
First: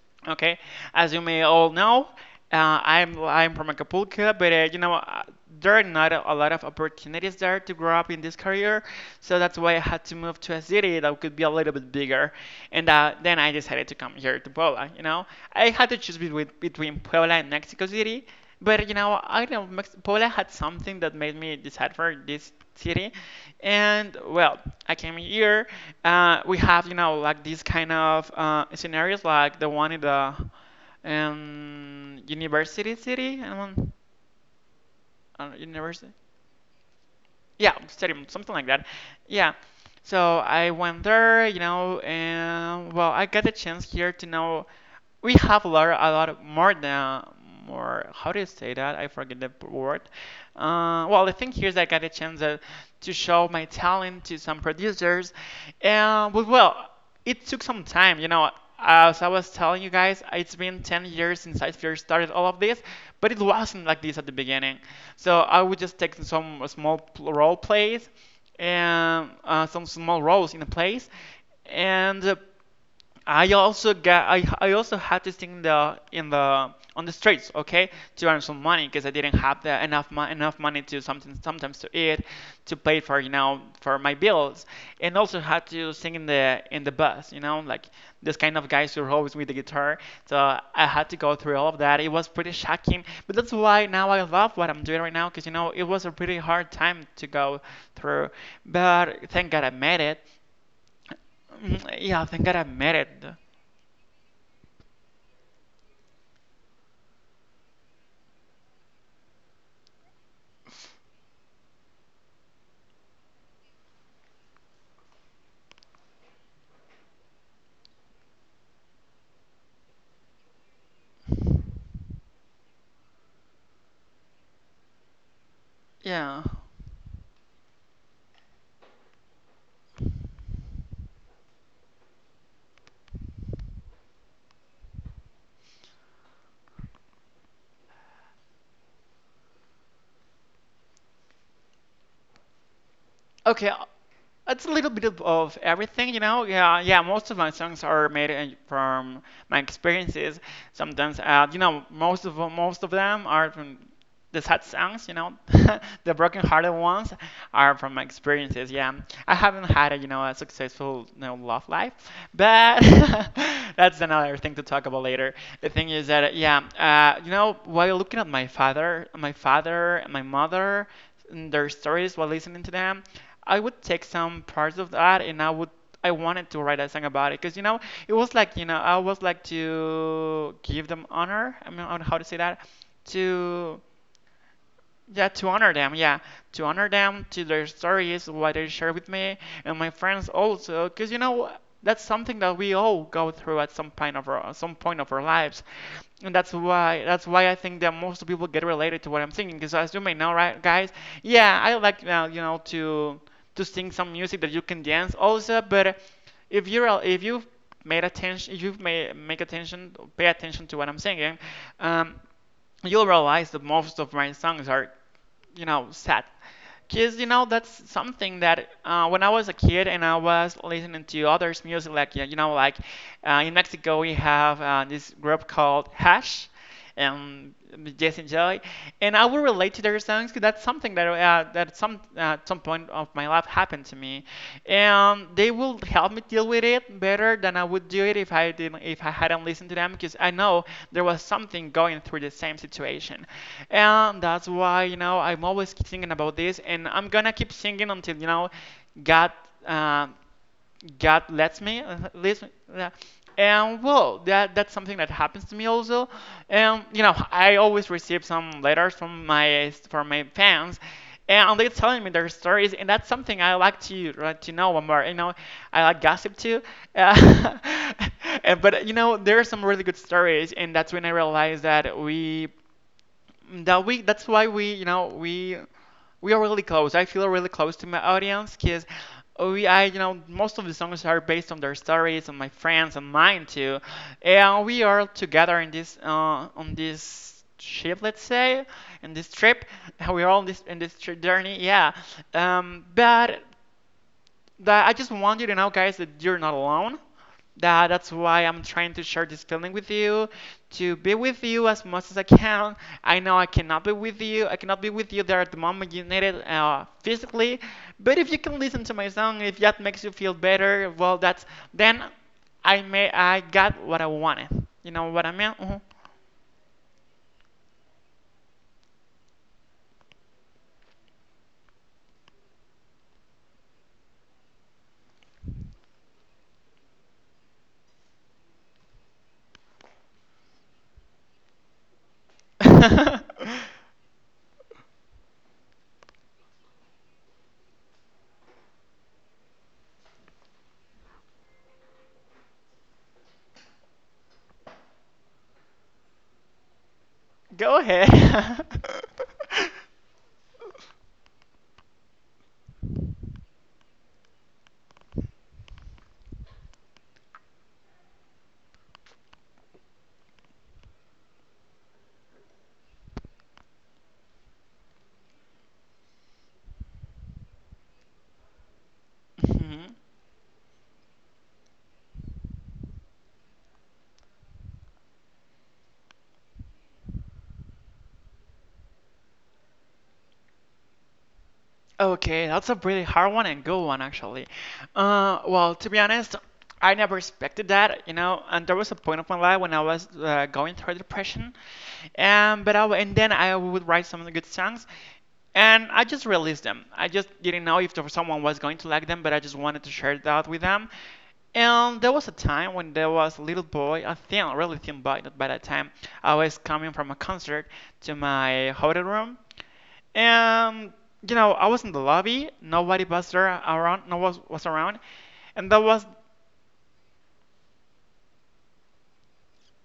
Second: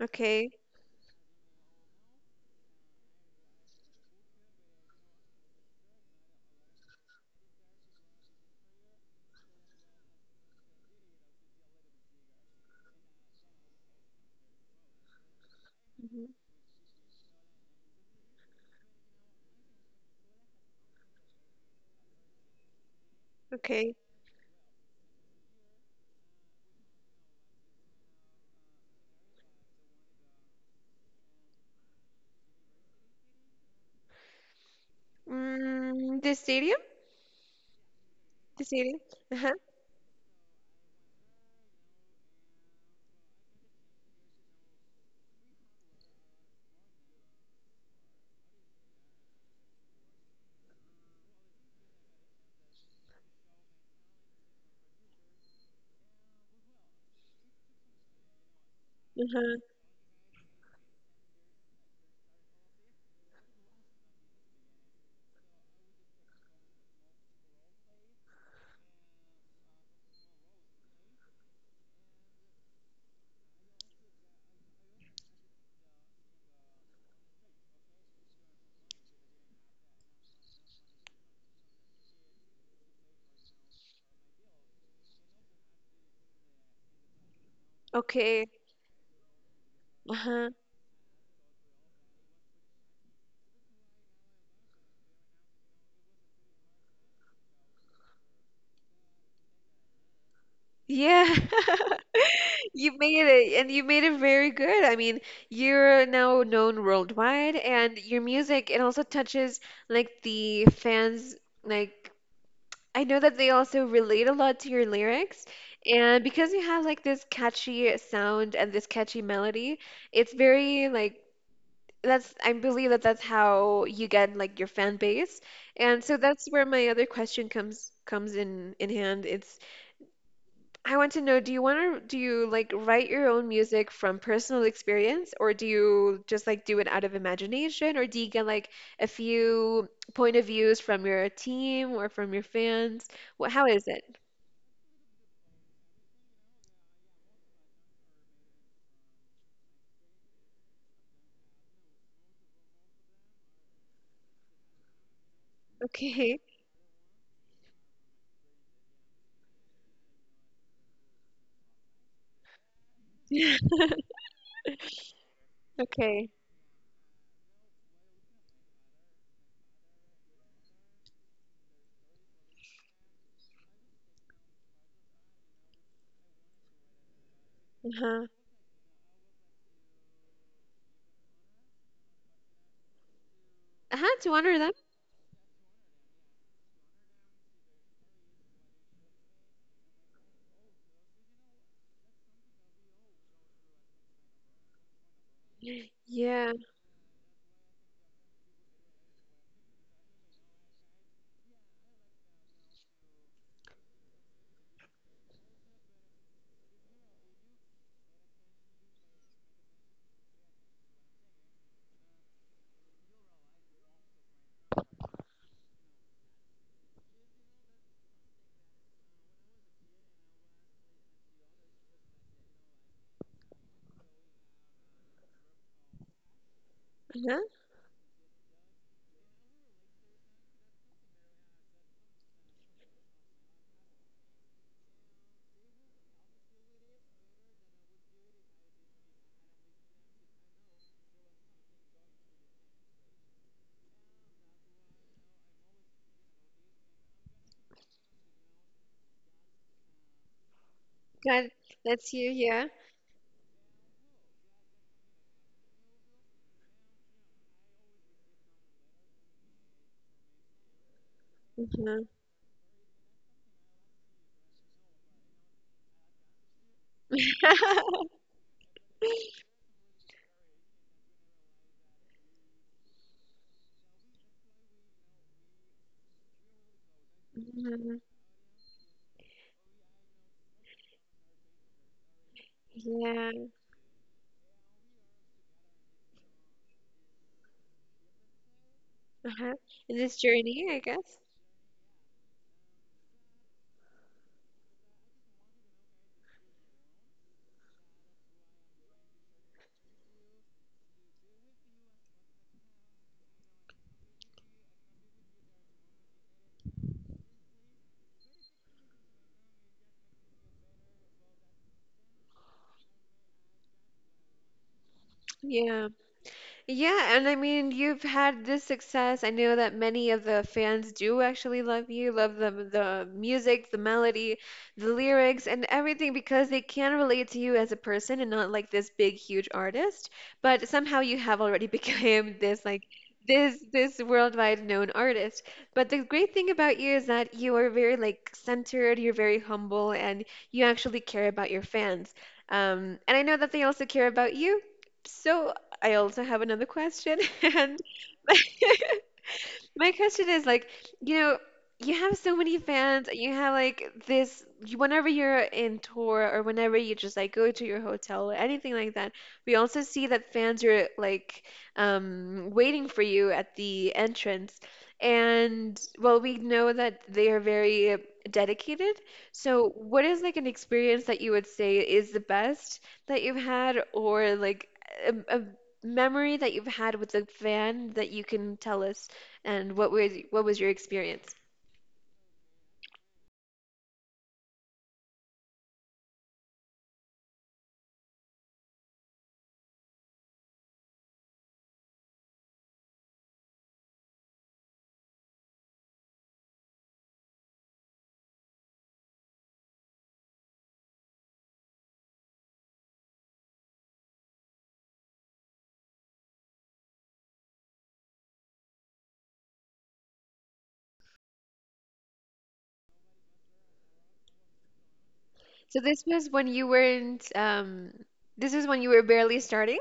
Speaker 1: Okay.
Speaker 2: Okay, as you may all know, uh, I'm I'm from Acapulco, but uh, you know uh, there are not a, a lot of opportunities there to grow up in this career, so that's why I had to move to a city that could be a little bit bigger, and uh, then I decided to come here to Puebla. You know, I had to choose
Speaker 1: Mhm.
Speaker 2: between between Puebla and Mexico City, but you know, I don't know, Mex- Puebla had something that made me decide for this city.
Speaker 1: Okay.
Speaker 2: And well, I came here. Uh, we have, you know, like these kind of uh, scenarios, like the one in the um, university city, and one, uh, university
Speaker 1: Mm, the stadium?
Speaker 2: yeah, stadium, something
Speaker 1: The
Speaker 2: like that.
Speaker 1: stadium? Uh-huh.
Speaker 2: Yeah. So I went there, you know, and well, I got the chance here to know we have a lot, a lot more than more. How do you say that? I forget the p- word. Uh, well, the thing here is I got a chance uh, to show my talent to some producers, and well, well it took some time, you know. As I was
Speaker 1: Uh-huh.
Speaker 2: telling you guys, it's been ten years since I first started all of this, but it wasn't like this at the beginning. So I would just take some small pl- role plays and uh, some small roles in a place, and uh, I also got I, I also had to sing the in the on the streets, okay, to earn some money because I didn't have the enough mo- enough money to something sometimes to eat, to pay for, you know, for my bills, and also had to sing in the in the bus, you know, like this
Speaker 1: Okay.
Speaker 2: kind of guys who are always with the guitar. So
Speaker 1: Uh-huh.
Speaker 2: I had to go through all of that. It was pretty shocking, but that's why now I love what I'm doing right now, because you know it was a pretty hard time to go through, but thank God I made it.
Speaker 1: Yeah.
Speaker 2: Mm, Yeah, thank God I made
Speaker 1: You
Speaker 2: it.
Speaker 1: made it, and you made it very good. I mean, you're now known worldwide, and your music, it also touches like the fans, like I know that they also relate a lot to your lyrics, and because you have like this catchy sound and this catchy melody, it's very like, that's I believe that that's how you get like your fan base. And so
Speaker 2: Yeah.
Speaker 1: that's where my other question comes comes in in hand. It's I want to know, do you want to do you like write your own music from personal experience, or do you just like do it out of imagination, or do you get like a few point of views from your team or from your fans? What, how
Speaker 2: Okay. uh,
Speaker 1: is it?
Speaker 2: It's a little bit of, of everything, you know. Yeah, yeah. Most of my songs are made in- from my experiences. Sometimes, uh, you know, most of most of them are from the sad songs, you know, the
Speaker 1: Okay.
Speaker 2: broken-hearted ones are from my experiences. Yeah, I haven't had a, you know, a successful, you know, love life, but that's another thing to talk about later. The thing is
Speaker 1: Okay.
Speaker 2: that, yeah, uh, you know, while looking at my father, my father and my mother, and their stories while listening to them, I would take some parts of that, and I would. I wanted to write a song about it, because you know it
Speaker 1: Uh-huh.
Speaker 2: was like, you know, I was like to give them honor. I mean, I don't know how to say that to,
Speaker 1: Uh-huh, to honor them.
Speaker 2: yeah, to honor them, yeah. To honor them, to their stories, what they share with me and my friends also, because you know that's something that we all go through at some point of our some point of our lives, and that's
Speaker 1: Yeah.
Speaker 2: why that's why I think that most people get related to what I'm thinking. Because as you may know, right, guys, yeah, I like, uh, you know, to to sing some music that you can dance also, but if you're a- if you've made attention, if you've made make attention, pay attention to what I'm singing, um you'll realize that most of my songs are, you know, sad. Because, you know, that's something that uh, when I was a kid and I was listening to others' music, like, you know, like uh, in Mexico we have uh, this group called Hash
Speaker 1: Uh-huh.
Speaker 2: and Jason Joy, and I will relate to their songs because that's something that, uh, that some, uh, at some point of my life happened to me, and they will help me deal with it better than I would do it if I didn't if I hadn't listened to them, because I know there was something going through the same situation, and that's why, you know, I'm always thinking about this, and I'm gonna keep singing until, you know, God. Uh, God
Speaker 1: Got it.
Speaker 2: lets me, uh,
Speaker 1: That's you,
Speaker 2: leads me,
Speaker 1: yeah.
Speaker 2: yeah. And well, that that's something that happens to me also. And you know, I always receive some letters from my from my fans, and they're telling
Speaker 1: Uh-huh.
Speaker 2: me their stories, and that's something I like to, uh, to know more. You know, I like gossip too, uh, and, but you know, there are some really good stories, and that's when I realized that we that we that's why we you know we we are really close. I feel really close to my
Speaker 1: Mhm.
Speaker 2: audience because we I you know most of the songs are based on their stories, on my friends and
Speaker 1: Yeah.
Speaker 2: mine too, and we are together in this, uh, on this ship, let's say, in this
Speaker 1: Uh-huh.
Speaker 2: trip.
Speaker 1: In this
Speaker 2: We are on this
Speaker 1: journey,
Speaker 2: in
Speaker 1: I
Speaker 2: this tri-
Speaker 1: guess.
Speaker 2: journey, yeah. Um but that, I just want you to know, guys, that you're not alone. That that's why I'm trying to share this feeling with you, to be with you as much as I can. I know I cannot be with you. I cannot be with you there at the moment you need it, uh, physically. But if you can listen to my song, if that makes you feel better, well, that's then I may I got what I wanted. You know what I mean?
Speaker 1: Yeah. Yeah, and I mean, you've had this success. I know that many of the fans do actually love you, love the the music, the melody, the lyrics, and everything because they can relate to you as a person and not like this big, huge artist. But somehow you have already become this like
Speaker 2: Mhm.
Speaker 1: this this worldwide known artist. But the great thing about you is that you are very like centered, you're very humble, and you actually care about your fans. Um, and I know that they also care about you. So I also have another question,
Speaker 2: Go
Speaker 1: and
Speaker 2: ahead.
Speaker 1: my question is like, you know, you have so many fans, and you have like this, you- whenever you're in tour or whenever you just like go to your hotel or anything like that, we also see that fans are like um, waiting for you at the entrance. And well, we know that they are very dedicated. So,
Speaker 2: Mhm.
Speaker 1: what is like an experience that you would say is the best that you've had, or like a, a memory that you've had with a fan that you can tell us? And what was what was your experience?
Speaker 2: Okay, that's a pretty hard one and good one, actually. Uh, well, to be honest, I never expected that, you know. And there was a point of my life when I was uh, going through depression, and but I w- and then I would write some good songs, and I just released them. I just didn't know if there was someone was going to like them, but I just wanted to share that with them. And there was a time when there was a little boy, a thin, really thin boy. That by that time, I was coming from a concert to my hotel room, and you know, I was in the lobby. Nobody was there around. No one was, was around, and that
Speaker 1: So
Speaker 2: was,
Speaker 1: this was when you weren't— um this is when you were barely starting?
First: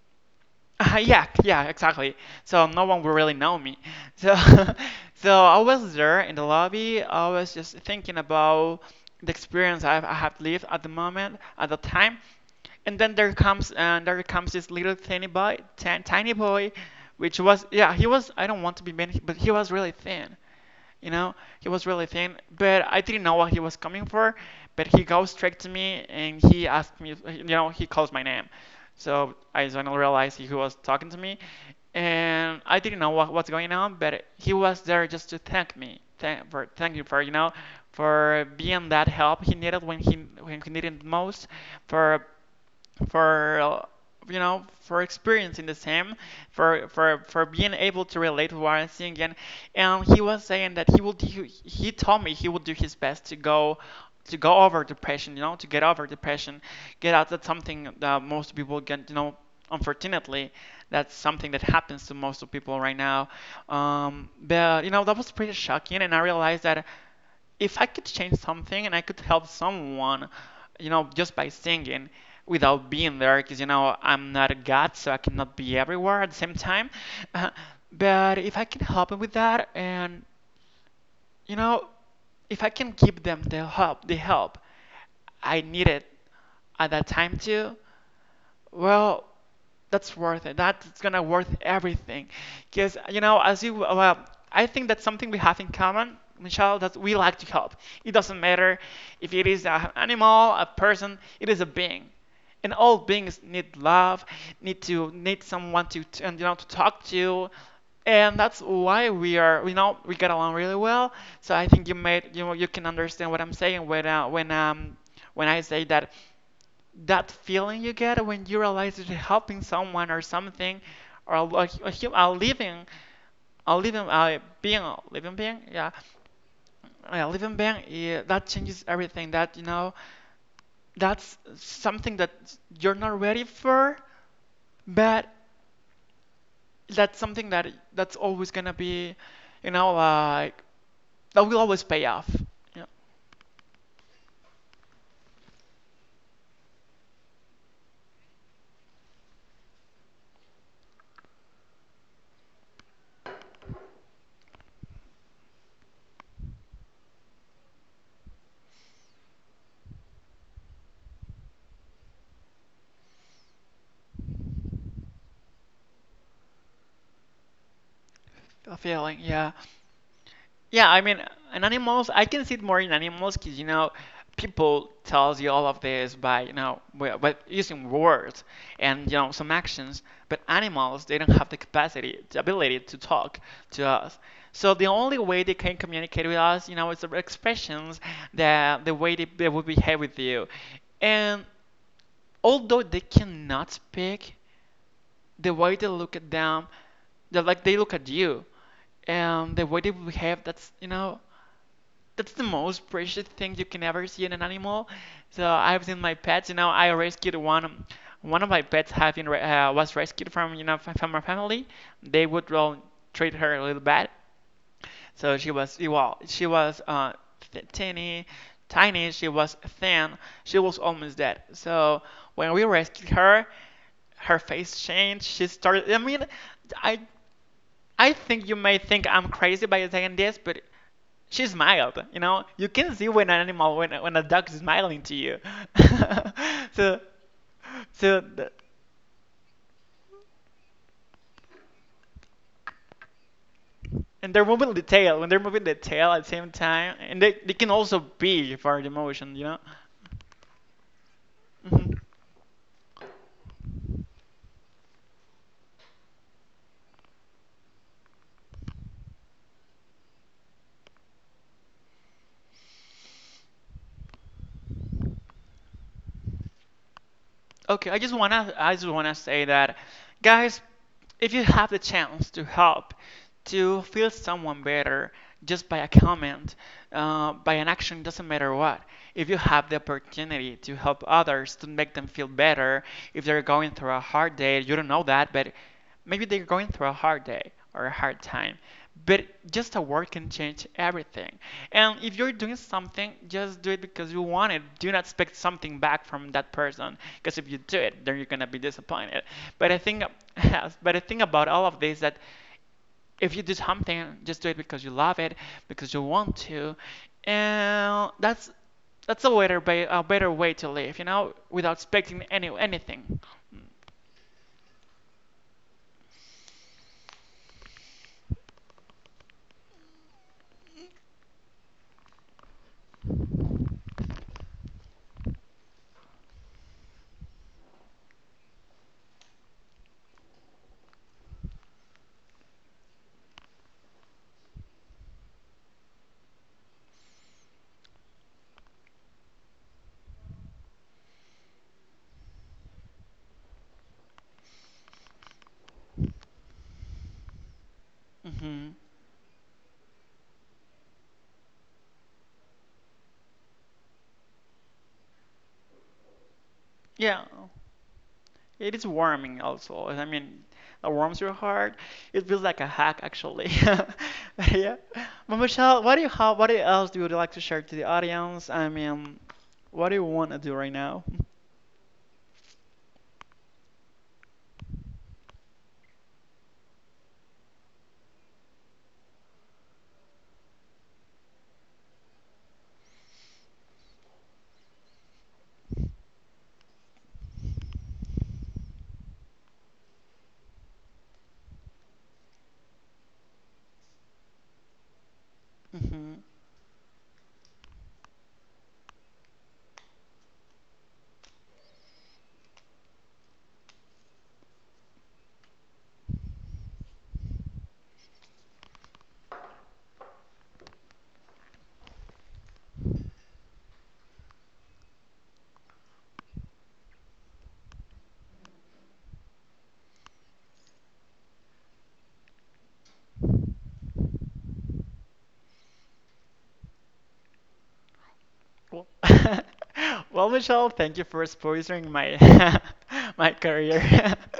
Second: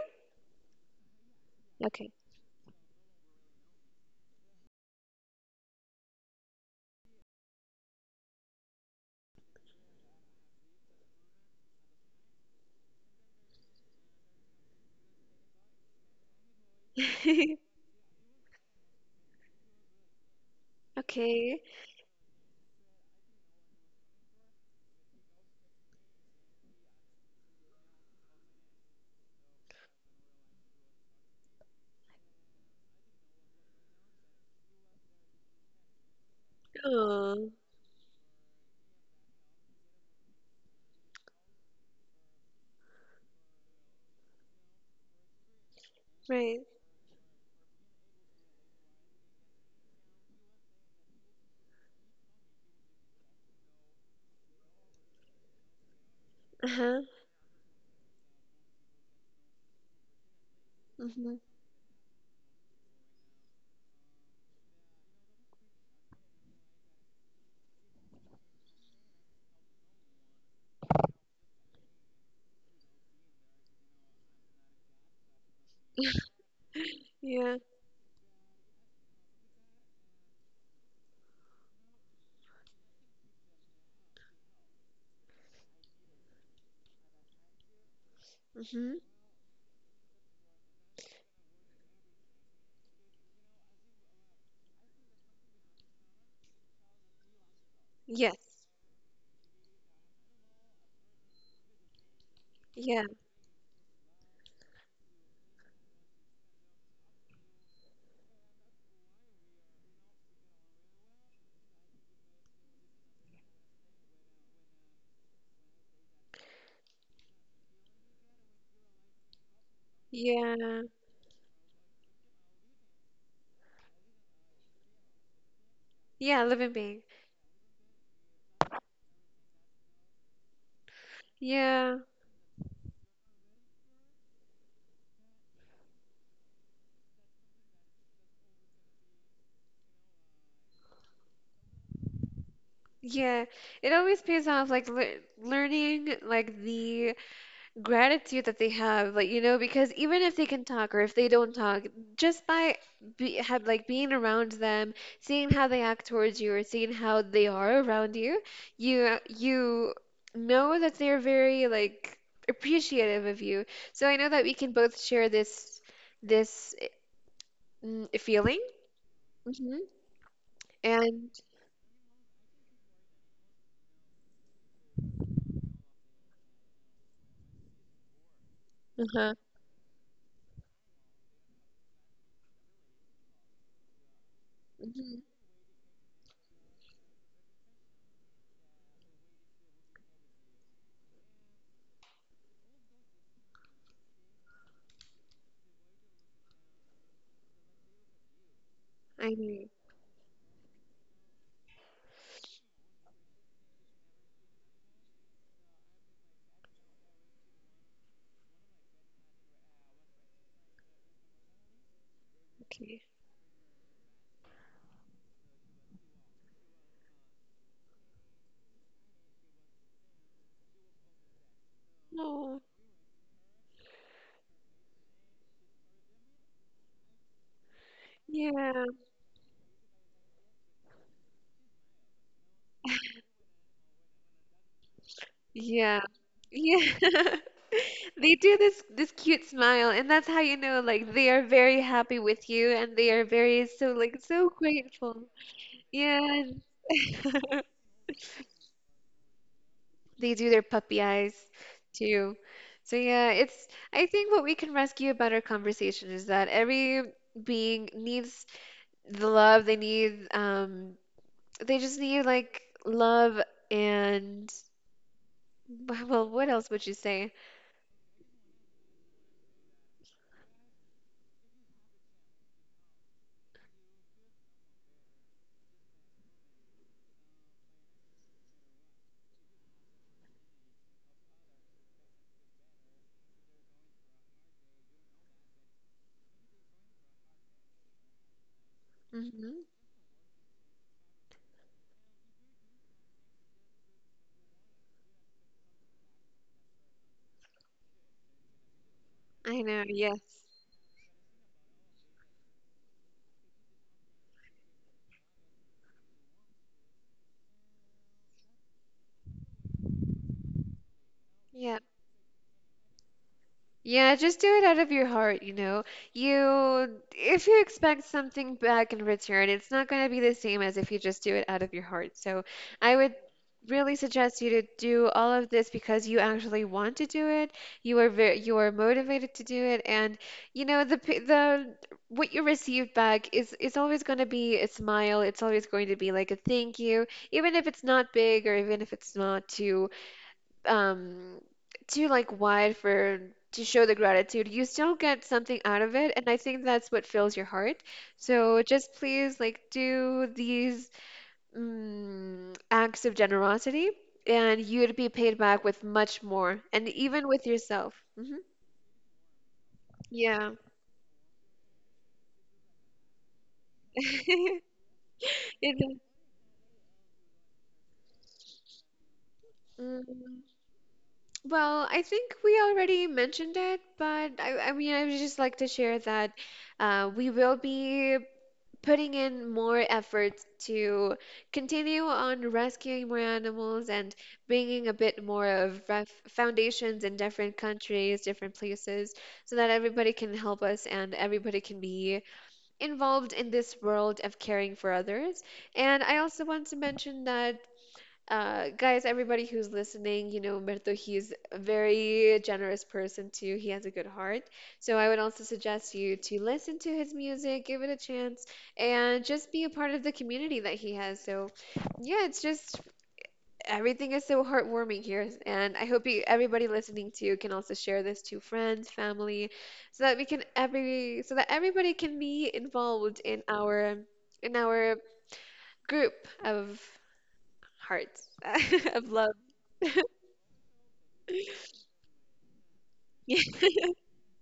Speaker 2: yeah, yeah,
Speaker 1: Okay.
Speaker 2: exactly. So no one would really know me. So, so I was there in the lobby. I was just thinking about the experience I've, I have lived at the moment, at the time. And then there comes, and there comes this little tiny boy, t- tiny boy, which was, yeah, he was. I don't want to be mean, but he was really thin. You know,
Speaker 1: Okay.
Speaker 2: he was really thin, but I didn't know what he was coming for. But he goes straight to me, and he asked me, you know, he calls my name. So I suddenly realized he was talking to me, and I didn't know what what's going on, but he was there just to thank me, thank for thank you for, you
Speaker 1: Oh,
Speaker 2: know, for being that help he needed when he when he needed most, for for uh, you know, for experiencing the same,
Speaker 1: right.
Speaker 2: for for for being able to relate to what I'm seeing, and and he was saying that he will do, he told me he would do his best to go to go over depression, you know, to get over depression,
Speaker 1: Uh-huh.
Speaker 2: get out, that's something that most people get, you know, unfortunately, that's
Speaker 1: Mm-hmm.
Speaker 2: something that happens to most of people right now. Um, but you know that was pretty shocking, and I realized that if I could change something and I could help someone, you know, just by singing, without being there, because, you know, I'm not a god, so I cannot be everywhere at the same time. Uh,
Speaker 1: Yeah.
Speaker 2: but if I can help them with that, and, you know, if I can give them the help, the help I needed at that time too,
Speaker 1: Mm-hmm.
Speaker 2: well, that's worth it. That's gonna worth everything, because you know, as you well, I think that's something we have in common, Michelle, that we like to help. It
Speaker 1: Yes.
Speaker 2: doesn't matter if it is an animal, a person, it is a being, and all
Speaker 1: Yeah.
Speaker 2: beings need love, need to need someone to t- and you know, to talk to, and that's why we are, you know, we get along really well. So I think you made, you know, you can understand what I'm saying when, uh, when, um when I say that that feeling you get when you realize that you're helping someone or something,
Speaker 1: Yeah.
Speaker 2: or a, a, a living a living, uh, being a living being, yeah,
Speaker 1: Yeah, living being.
Speaker 2: a living being, yeah, that changes everything, that, you know, that's
Speaker 1: Yeah.
Speaker 2: something that you're not ready for, but that's something that that's always gonna be, you know, like, that will always pay off, you know,
Speaker 1: Yeah. It always pays off, like, le learning like the gratitude that they have, like, you know, because even if they can talk or if they don't talk, just by be, have like being around them, seeing how they act towards you or seeing how they are around you, you you know that they're very like appreciative of you. So I know that we can both share this this mm, feeling.
Speaker 2: a feeling, yeah.
Speaker 1: Hmm.
Speaker 2: Yeah, I mean,
Speaker 1: And.
Speaker 2: in animals, I can see it more in animals because, you know, people tells you all of this by, you know, wi- with using words and, you
Speaker 1: Uh-huh.
Speaker 2: know, some actions, but animals, they don't have the capacity, the ability to talk to us. So the
Speaker 1: Hmm.
Speaker 2: only way they can communicate with us, you know, is the expressions, the, the way they, they will behave with you. And although they cannot speak, the way they look at them, they like they look at you,
Speaker 1: I
Speaker 2: and the
Speaker 1: know.
Speaker 2: way they behave, that's, you know, that's the most precious thing you can ever see in an animal. So I've seen my pets. You know, I rescued one. One of my pets have been re- uh, was rescued from, you know, from my family. They would, well,
Speaker 1: Okay.
Speaker 2: treat her a little bad. So she was, well, she was, uh, th- tiny, tiny. She was thin. She was almost dead. So when
Speaker 1: Oh,
Speaker 2: we rescued her, her face changed. She started. I mean, I I think you may
Speaker 1: yeah.
Speaker 2: think I'm crazy by saying this, but she smiled. You know, you can see when an animal, when when a dog is smiling to you.
Speaker 1: Yeah. Yeah.
Speaker 2: So, so,
Speaker 1: They
Speaker 2: the,
Speaker 1: do this this cute smile, and that's how you know, like, they are very happy with you, and they are very so like
Speaker 2: and they're
Speaker 1: so
Speaker 2: moving the
Speaker 1: grateful.
Speaker 2: tail. When they're moving the tail
Speaker 1: Yeah.
Speaker 2: at the same
Speaker 1: and-
Speaker 2: time, and they, they can also be for the motion. You know.
Speaker 1: They do their puppy eyes
Speaker 2: Mhm.
Speaker 1: too. So yeah, it's I think what we can rescue about our conversation is that every being needs the love they need, um they just need like love. And well, what else would you say?
Speaker 2: Okay, I just wanna I just wanna say that, guys, if you have the chance to help, to feel someone better, just by a comment, uh, by an action, doesn't matter what. If you have the opportunity to help others, to make them feel better, if they're going through a hard day, you don't know that, but maybe they're going through a hard day or a hard time, but
Speaker 1: Hmm.
Speaker 2: just a word can change everything. And if you're doing something, just do it because you want it. Do not expect something back from that person, because if you do it, then you're gonna be disappointed.
Speaker 1: I
Speaker 2: But I
Speaker 1: know,
Speaker 2: think,
Speaker 1: yes.
Speaker 2: but I think about all of this is that if you do something, just do it because you love it, because you want to, and that's that's a better way, a better way to live, you know, without
Speaker 1: Yeah.
Speaker 2: expecting any anything.
Speaker 1: Yeah, just do it out of your heart, you know. You, if you expect something back in return, it's not going to be the same as if you just do it out of your heart. So I would really suggest you to do all of this because you actually want to do it. You are very, you are motivated to do it, and you know the p- the what you receive back is is always going to be a smile. It's always going to be like a thank you, even if it's not big or even if it's not too um too like wide for to show the gratitude, you still get something out of it, and I think that's what fills your heart. So
Speaker 2: Hmm.
Speaker 1: just please like do these mm, acts of generosity, and you'd be paid back with much more and
Speaker 2: Yeah.
Speaker 1: even with yourself. Hmm.
Speaker 2: It is warming also. I mean,
Speaker 1: Yeah.
Speaker 2: it warms your heart. It feels like a hack, actually. Yeah. But Michelle, what
Speaker 1: It-
Speaker 2: do you have, what else do you like to share to the audience? I mean, what do you want to
Speaker 1: mm,
Speaker 2: do right now?
Speaker 1: well, i, think we already mentioned it but i, I mean I would just like to share that, uh, we will be putting in more effort to continue on rescuing more animals and bringing a bit more of ref foundations in different countries, different places, so that everybody can help us and everybody can be involved in this world of caring for others. And I
Speaker 2: Hmm.
Speaker 1: also want to mention that, uh, guys, everybody who's listening, you know, Umberto, he's a very generous person too. He has a good heart. So I would also suggest you to listen to his music, give it a chance, and just be a part of the community that he has. So yeah, it's just everything is so heartwarming here. And I hope you, everybody listening to you, can also share this to friends, family, so that we can every, so that everybody can be involved in our, in our group of hearts,
Speaker 2: Well,
Speaker 1: of love.
Speaker 2: well, Michelle, thank you for sponsoring my my career.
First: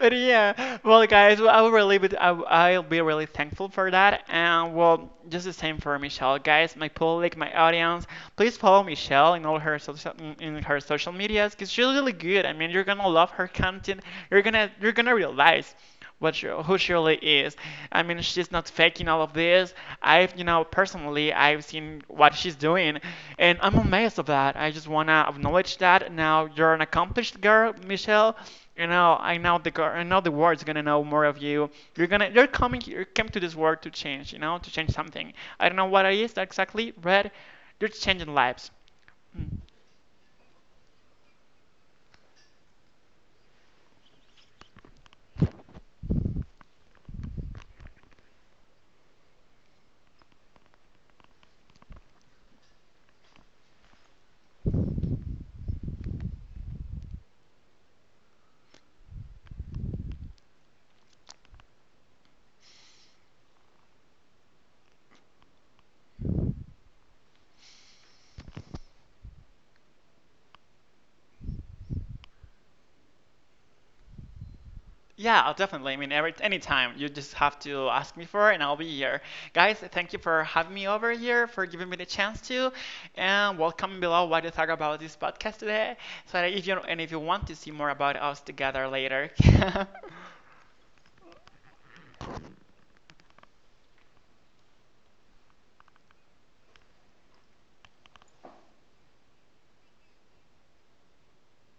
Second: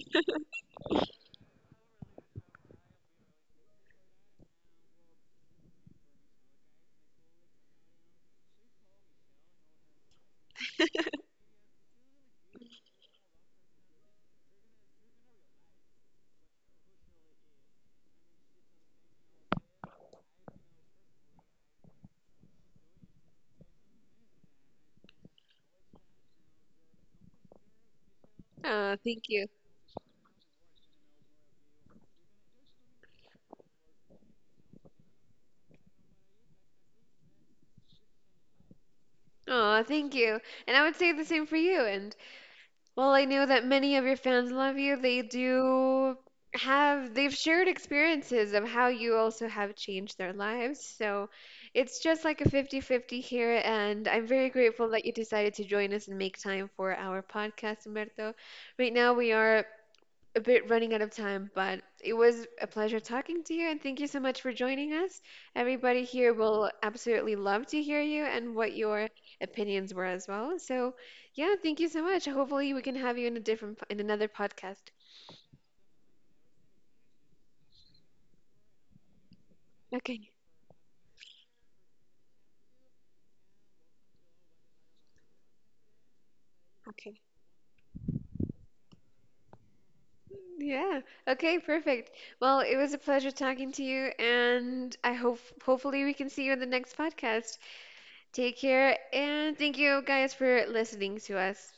Speaker 2: But yeah, well, guys, well, I will really be, I, I'll be really thankful for that. And well, just the same for Michelle, guys, my public, my audience. Please follow Michelle in all her social, in in her social medias, because she's really good. I mean, you're gonna love her content. You're gonna you're gonna realize what she, who Shirley is. I mean, she's not faking all of this. I've, you know, personally, I've seen what she's doing, and I'm amazed of that. I just wanna acknowledge that. Now you're an accomplished girl, Michelle. You
Speaker 1: Oh,
Speaker 2: know,
Speaker 1: thank
Speaker 2: I
Speaker 1: you.
Speaker 2: know the girl, I know the world's gonna know more of you. You're gonna, you're coming, you came to this world to change. You know, to change something. I don't know what it is exactly, but you're changing lives. Mm.
Speaker 1: Oh, thank you. And I would say the same for you. And while I know that many of your fans love you, they do have, they've shared experiences of how you also have changed their lives. So it's just like a fifty fifty here. And I'm very grateful that you decided to join us and make time for our podcast, Humberto. Right now, we are a bit running out of time, but it was a pleasure talking to you, and thank you so much for joining us. Everybody here will absolutely love to hear you and what your opinions were as well. So, yeah, thank you so much. Hopefully, we can have you in a different in another podcast.
Speaker 2: Yeah, definitely. I mean, every anytime you just have to ask me for it, and I'll be here. Guys, thank you
Speaker 1: Okay,
Speaker 2: for having me over here, for giving me the chance to, and welcome below what you thought about this podcast today. So that if you and if
Speaker 1: okay.
Speaker 2: you want to see more about us together later,
Speaker 1: Yeah. Okay, perfect. Well, it was a pleasure talking to you, and I hope hopefully we can see you in the next podcast. Take care, and thank you guys for listening to us.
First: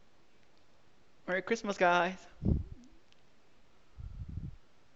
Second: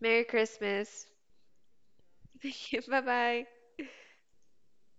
Speaker 1: Merry Christmas.
Speaker 2: Merry Christmas, guys.
Speaker 1: Bye bye.